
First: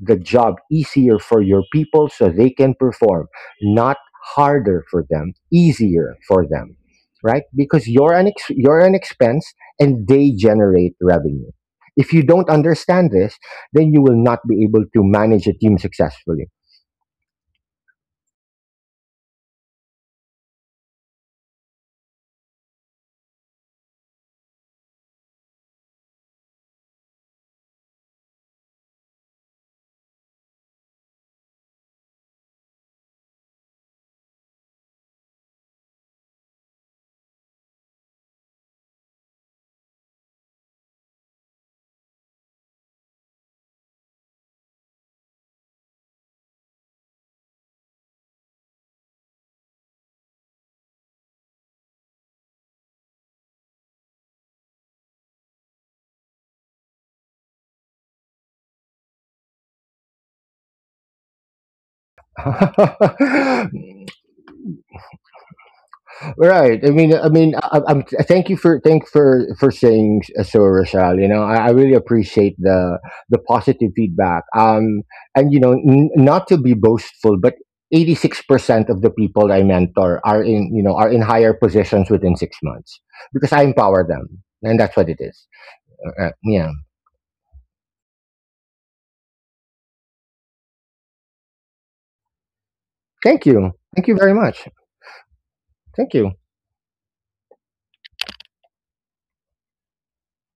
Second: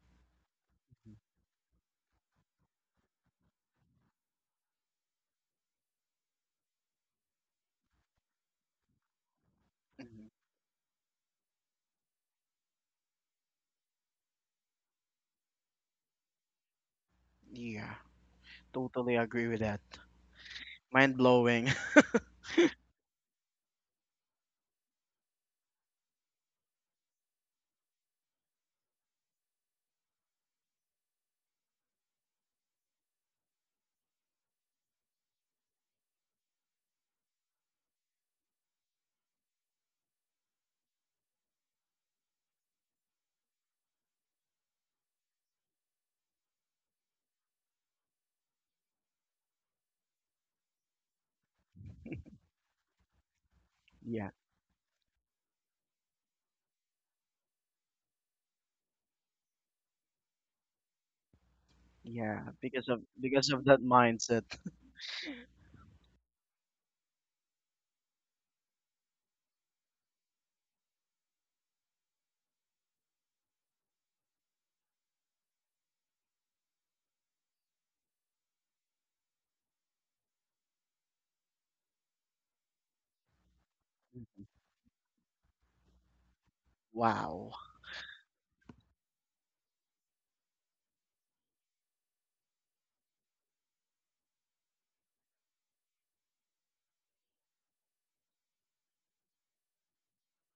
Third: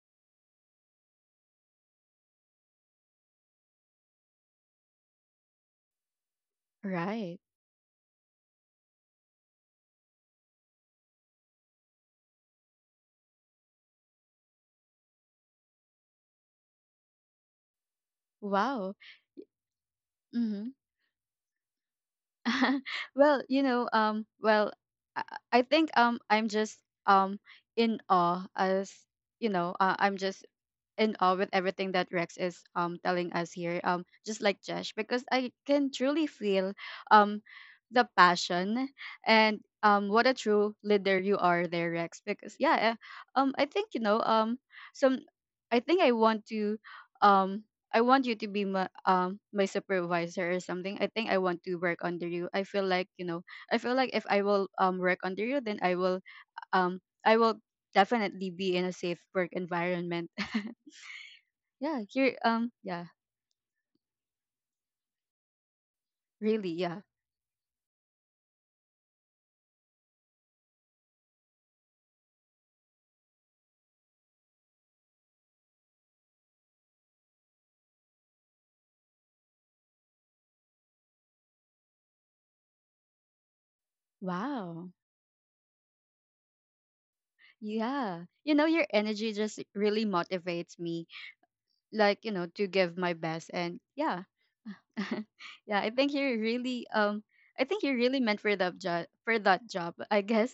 C: the job easier for your people so they can perform, not harder for them, easier for them,
A: Right.
C: right? Because you're an ex- you're an expense and
B: Mhm.
C: they generate revenue. If you don't understand this, then you will not be able to manage a team successfully.
B: Yeah,
A: Wow.
B: totally agree with that.
A: Mm-hmm.
B: Mind blowing. <laughs>
A: <laughs> Well, you know, um, well, I, I think, um, I'm just um in awe, as you know, uh, I'm just in awe with everything that Rex is um telling us here. Um, just like Jesh. Because I can truly feel um the passion, and um what a true leader you are there, Rex. Because yeah, uh, um I think, you know, um some, I think I want to, um I want you to be my, um my supervisor or something. I think I want to work under you. I feel like, you know, I feel like if
B: Yeah.
A: I will um work under you, then I will, um I will definitely be in a safe work environment. <laughs> Yeah, you're
B: Yeah,
A: um
B: because of,
A: yeah,
B: because of that mindset.
C: <laughs>
A: really,
C: Right. I
A: yeah.
C: mean, I mean, I, I'm. Thank you for thank for for saying s- so, Rochelle. You know, I, I really appreciate the the positive feedback. Um, and, you know, n- not to be boastful, but eighty-six percent of the people I mentor are, in you know, are in higher positions within six months because I empower them,
B: Mhm.
C: and that's what
A: Wow.
C: it is. Uh, uh, yeah.
B: Wow.
A: Yeah, you know, your energy just really motivates me, like, you know, to give my
C: Thank
A: best.
C: you.
A: And
C: Thank you very
A: yeah,
C: much.
A: <laughs> yeah, I
C: Thank
A: think
C: you.
A: you're really um I think you're really meant for that job, for that job, I guess.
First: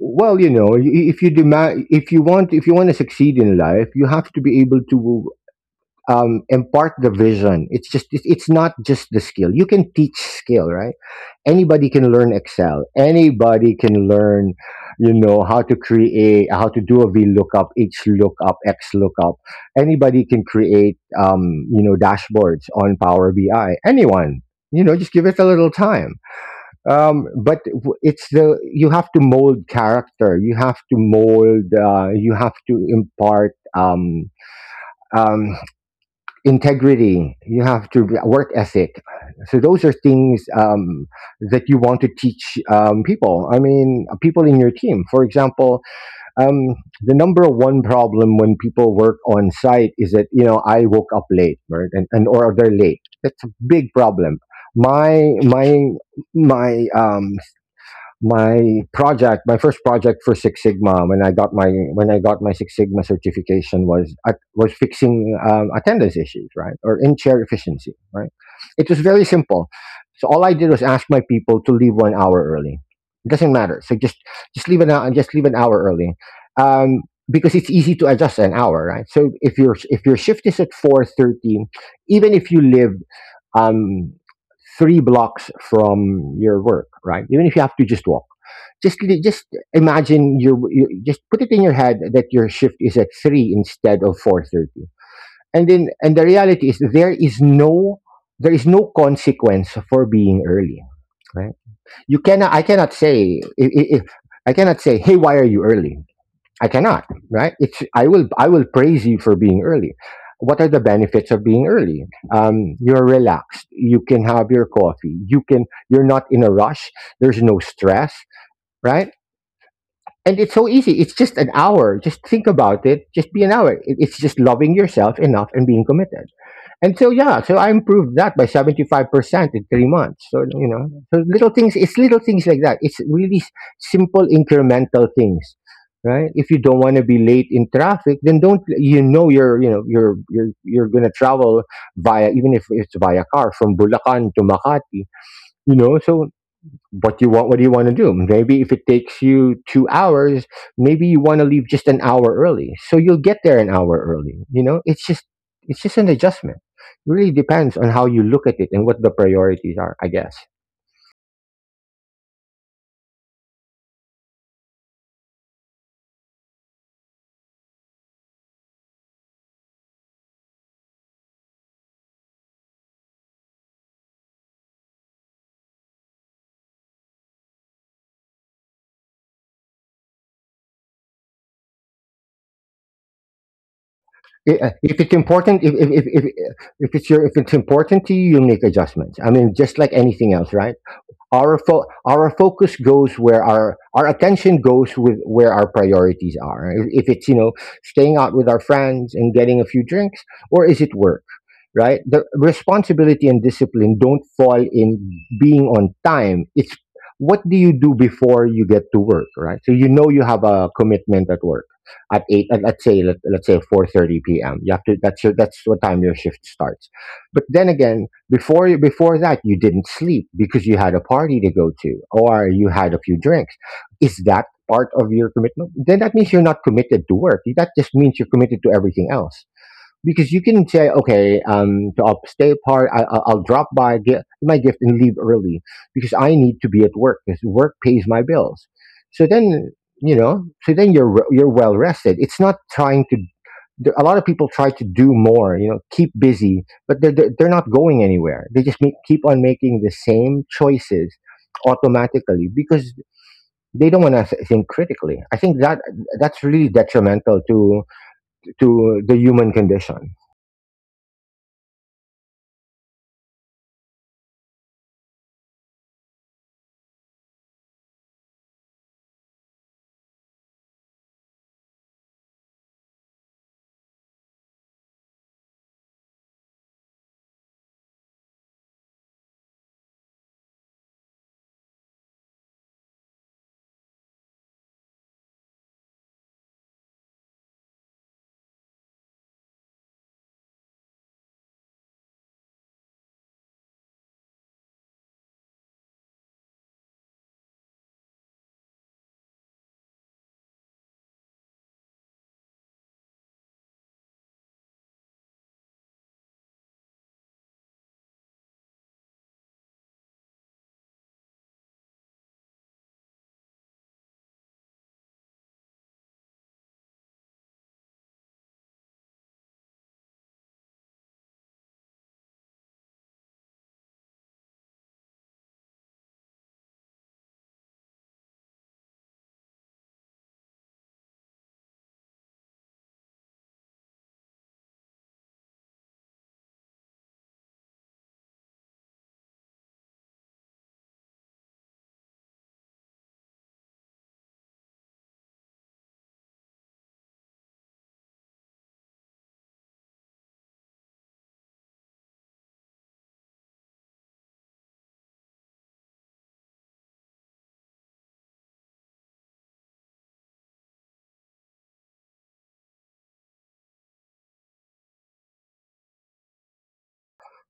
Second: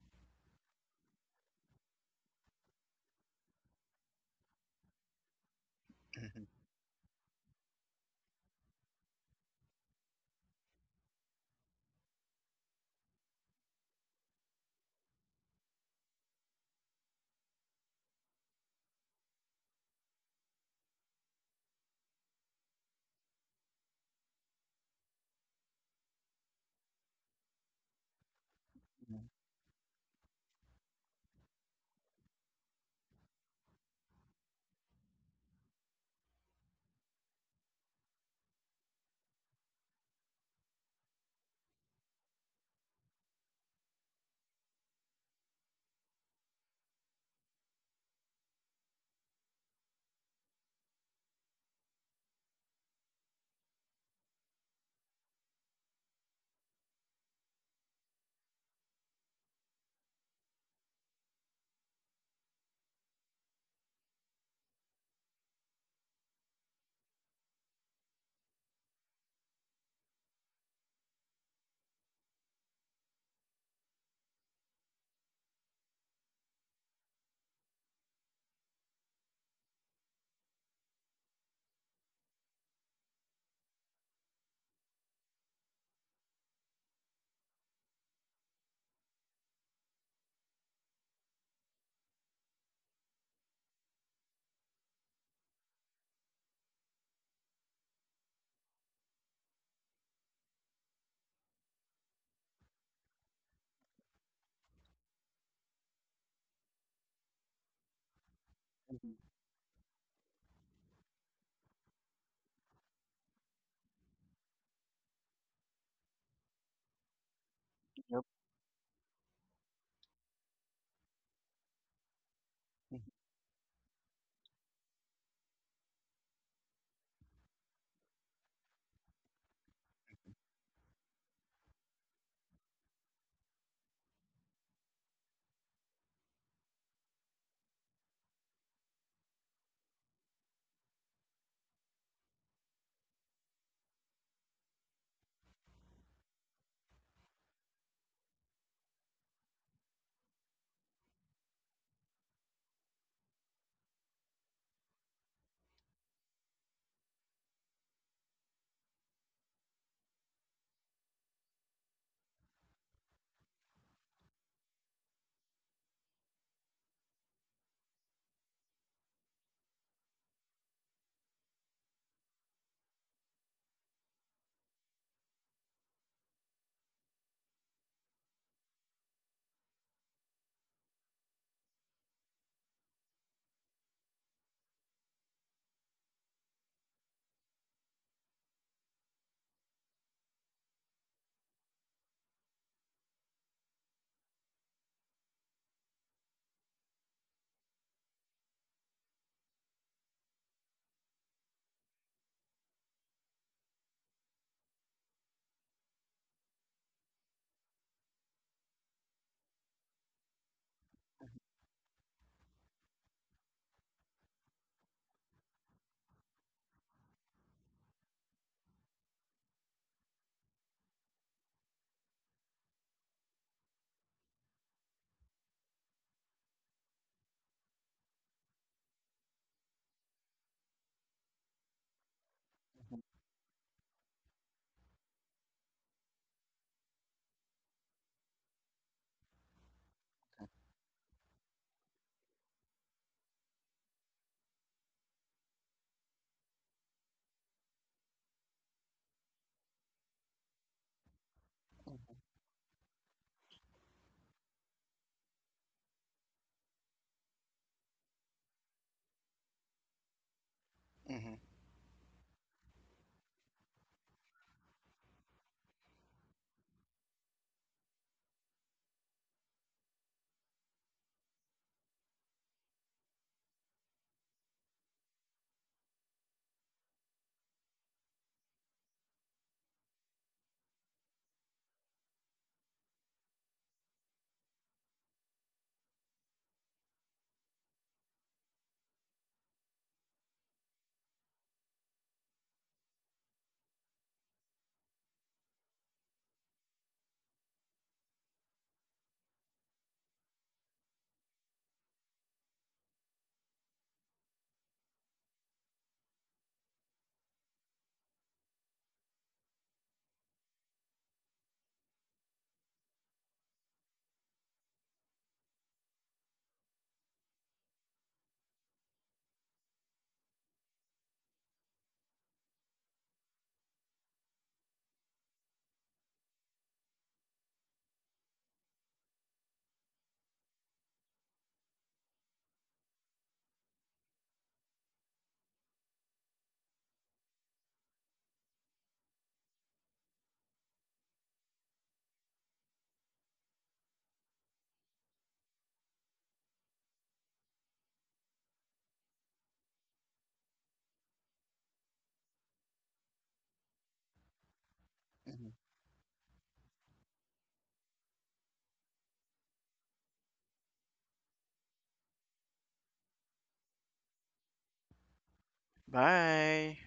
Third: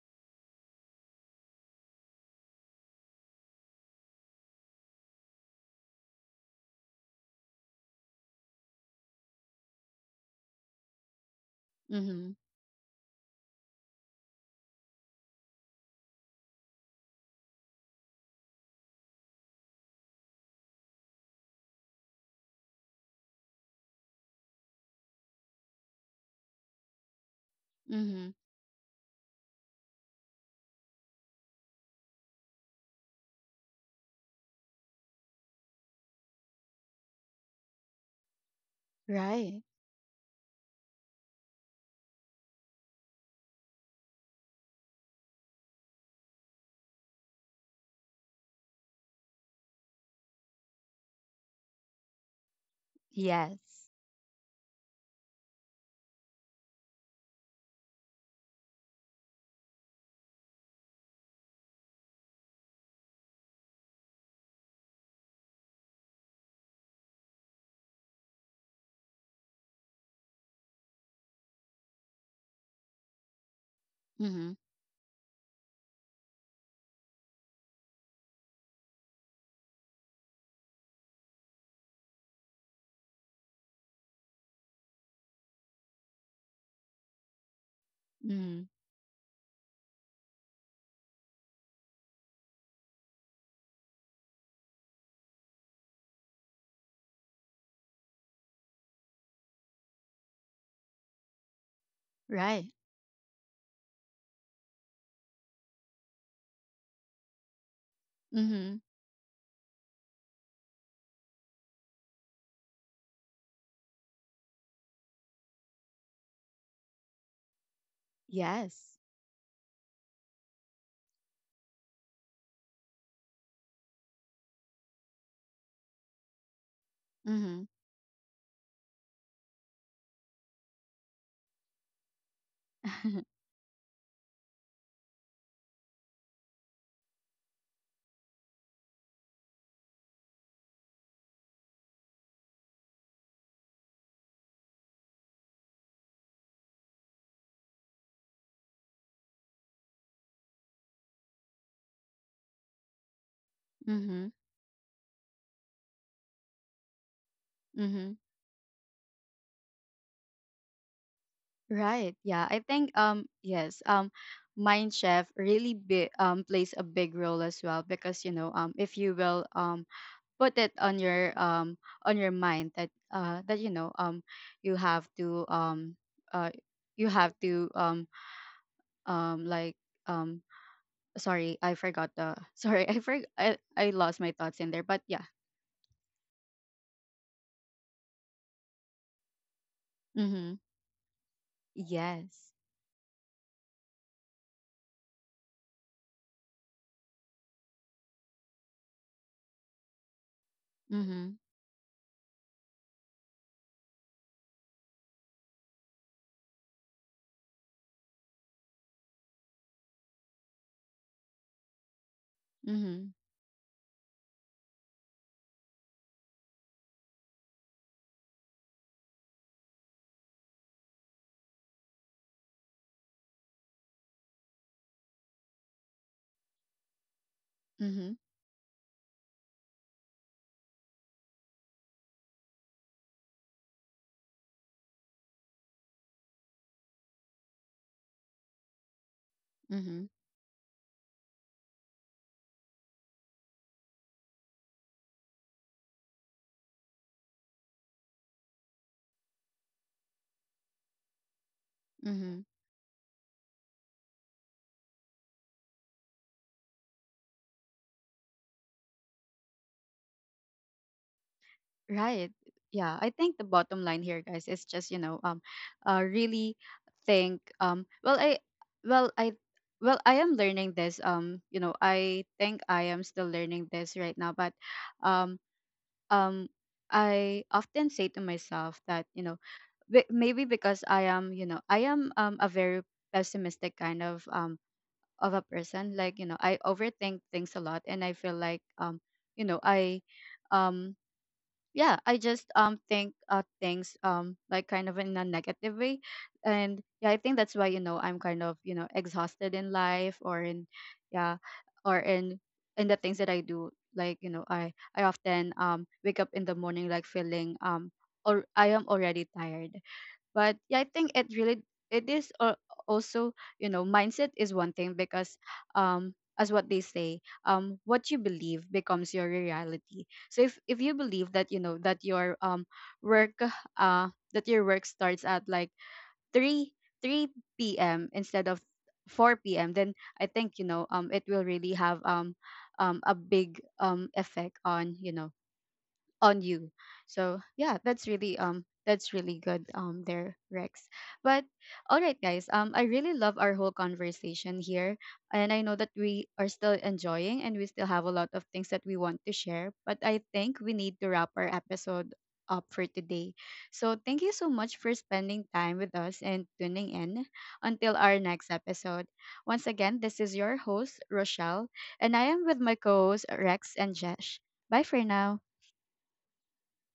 C: Well, you know, i- if you demand, if you want, if you want to succeed in life, you have to be able to,
B: Mhm.
C: um, impart the vision. It's just it- it's not just the skill. You can teach skill, right?
A: <laughs>
C: Anybody can
A: Mhm.
C: learn Excel. Anybody can learn, you know, how to create, how to do a VLOOKUP, H lookup, X lookup. Anybody can create, um, you know, dashboards on Power B I. Anyone, you know, just give it a little time. Um, but w-
A: Mhm.
C: it's the you
B: Mhm.
C: have to mold character. You have to mold. Uh, you have to impart. Um, um, Integrity, you have to work ethic.
A: Right.
C: So those are things, um, that you want to teach, um, people, I mean, people in your team, for example, um, the number one problem when people work on site is that, you know, I woke up late, right, and, and or they're late, that's a
A: Yes.
C: big problem. my my my, um, my project, my first project for Six Sigma, when I got my when I got my Six Sigma certification, was at, was fixing, um, attendance issues, right, or in chair efficiency, right. It was very simple. So all I did was ask my people to leave one hour early. It doesn't matter. So just
A: Mhm.
C: just leave an hour, just leave an hour early, um, because it's easy to adjust an hour, right? So if your if your shift is at four thirty, even if you live, um, three blocks from your work, right, even if you have to just walk,
A: Mhm.
C: just li- just imagine you, you just put it in your head that your shift is at three instead of four thirty, and then and the reality is there is no there is no consequence for being early, right? You cannot,
A: Right.
C: I cannot say i- i- if I cannot say, hey, why are you early? I cannot, right? It's I will I will
A: Mhm.
B: Mhm.
C: praise you for being early. What are the benefits of being early? Um, you're relaxed, you can have your coffee, you can, you're not in a rush, there's no
B: Yep.
C: stress,
A: Yes.
C: right? And it's so easy, it's just an hour, just think
B: Mhm.
C: about it, just be an hour. It- it's just loving yourself enough and being committed. And so yeah,
A: Mhm.
C: so I improved that by seventy-five percent in three months. So, you know, so little things, it's little things like that. It's
A: <laughs>
C: really s- simple incremental things, right? If you don't want to be late in traffic, then don't, you know, you're, you know, you're you're you're gonna travel via, even if it's via car from Bulacan to Makati, you know, so what you want, what do you want to do? Maybe if it takes you two hours, maybe you want to leave just an hour early so you'll get there an hour
A: Mhm.
C: early. You know, it's just it's just an adjustment. It really depends on how
A: Mhm.
C: you look at it and what the priorities are, I guess.
A: Right. Yeah, I think um yes. Um Mind Chef really bi- um plays a big role as well. Because, you know, um if you will um put it on your, um on your mind that, uh that, you know, um you have to, um uh you have to, um um like, um sorry, I forgot the <laughs> sorry, I for I, I lost my
C: I-
A: thoughts
C: uh,
A: in there.
C: if
A: But
C: it's
A: yeah.
C: important, if if, if if if it's your, if it's important to you, you'll make adjustments, I mean, just like anything else,
A: Mhm.
C: right? Our fo- our
A: Yes.
C: focus goes where our our attention goes, with where our priorities are. if, if it's, you know, staying out with our friends and getting a few drinks, or is it work,
A: Mhm.
C: right? The responsibility and discipline don't fall in being on time. It's what do you do before you get to work, right? So, you know, you have a commitment at work at eight. At, let's say,
A: Mhm.
C: let, let's say four thirty p m. You have to. That's your, that's what time your shift starts. But then again, before you before that, you didn't sleep because you had a party to go to or you had a few drinks. Is that part of your commitment? Then that means you're not committed to work. That just
A: Mhm.
C: means you're committed to everything else, because you can say, okay, um, so I'll stay apart. I, I'll I'll drop by, get my gift, and leave early because I need to be at work because work pays my bills. So then,
A: Mhm.
C: you know, so then you're re- you're well rested. It's not trying to. There- A lot of people try to do more, you know, keep busy, but they're they're, they're not going anywhere. They just make, keep on making the same choices
B: Mhm.
A: Mhm.
C: automatically because they don't want to think critically. I think that that's really detrimental to to the human condition.
B: Mhm.
A: Right. Yeah, I think the bottom line here, guys, is just, you know, um uh really think, um well I well I well, I am learning this. Um, you know, I think I am still learning this right now. But, um um I often say to myself that, you know, be- maybe because I am, you know, I am um a very pessimistic kind of, um of a person. Like, you know, I overthink things a lot, and I feel like, um, you know, I um yeah, I just um think uh things um like, kind of in a negative way. And yeah, I think that's why, you know, I'm kind of, you know, exhausted in life, or in, yeah, or in in the things that I do. Like, you know, i i often um wake up in the morning, like, feeling, um or I am already tired. But yeah, I think it really, it is al- also, you know, mindset is one thing. Because, um as what they say, um what you believe becomes your reality. So if if you believe that, you know, that your, um work, uh that your work starts at like 3 3 p.m. instead of four p.m., then I think, you know, um it will really have, um um a big um effect on, you know, on you. So yeah, that's really, um that's really good um there, Rex. But all right, guys, um I really love our whole conversation here. And I know that we are still enjoying, and we still have a lot of things that we want to share, but I think we need to wrap our episode up for today. So thank you so much for
B: Mhm.
A: spending time with us and tuning in until our next episode. Once again, this is your host, Rochelle, and I am with my co-hosts Rex and Jesh. Bye for now.
B: Bye.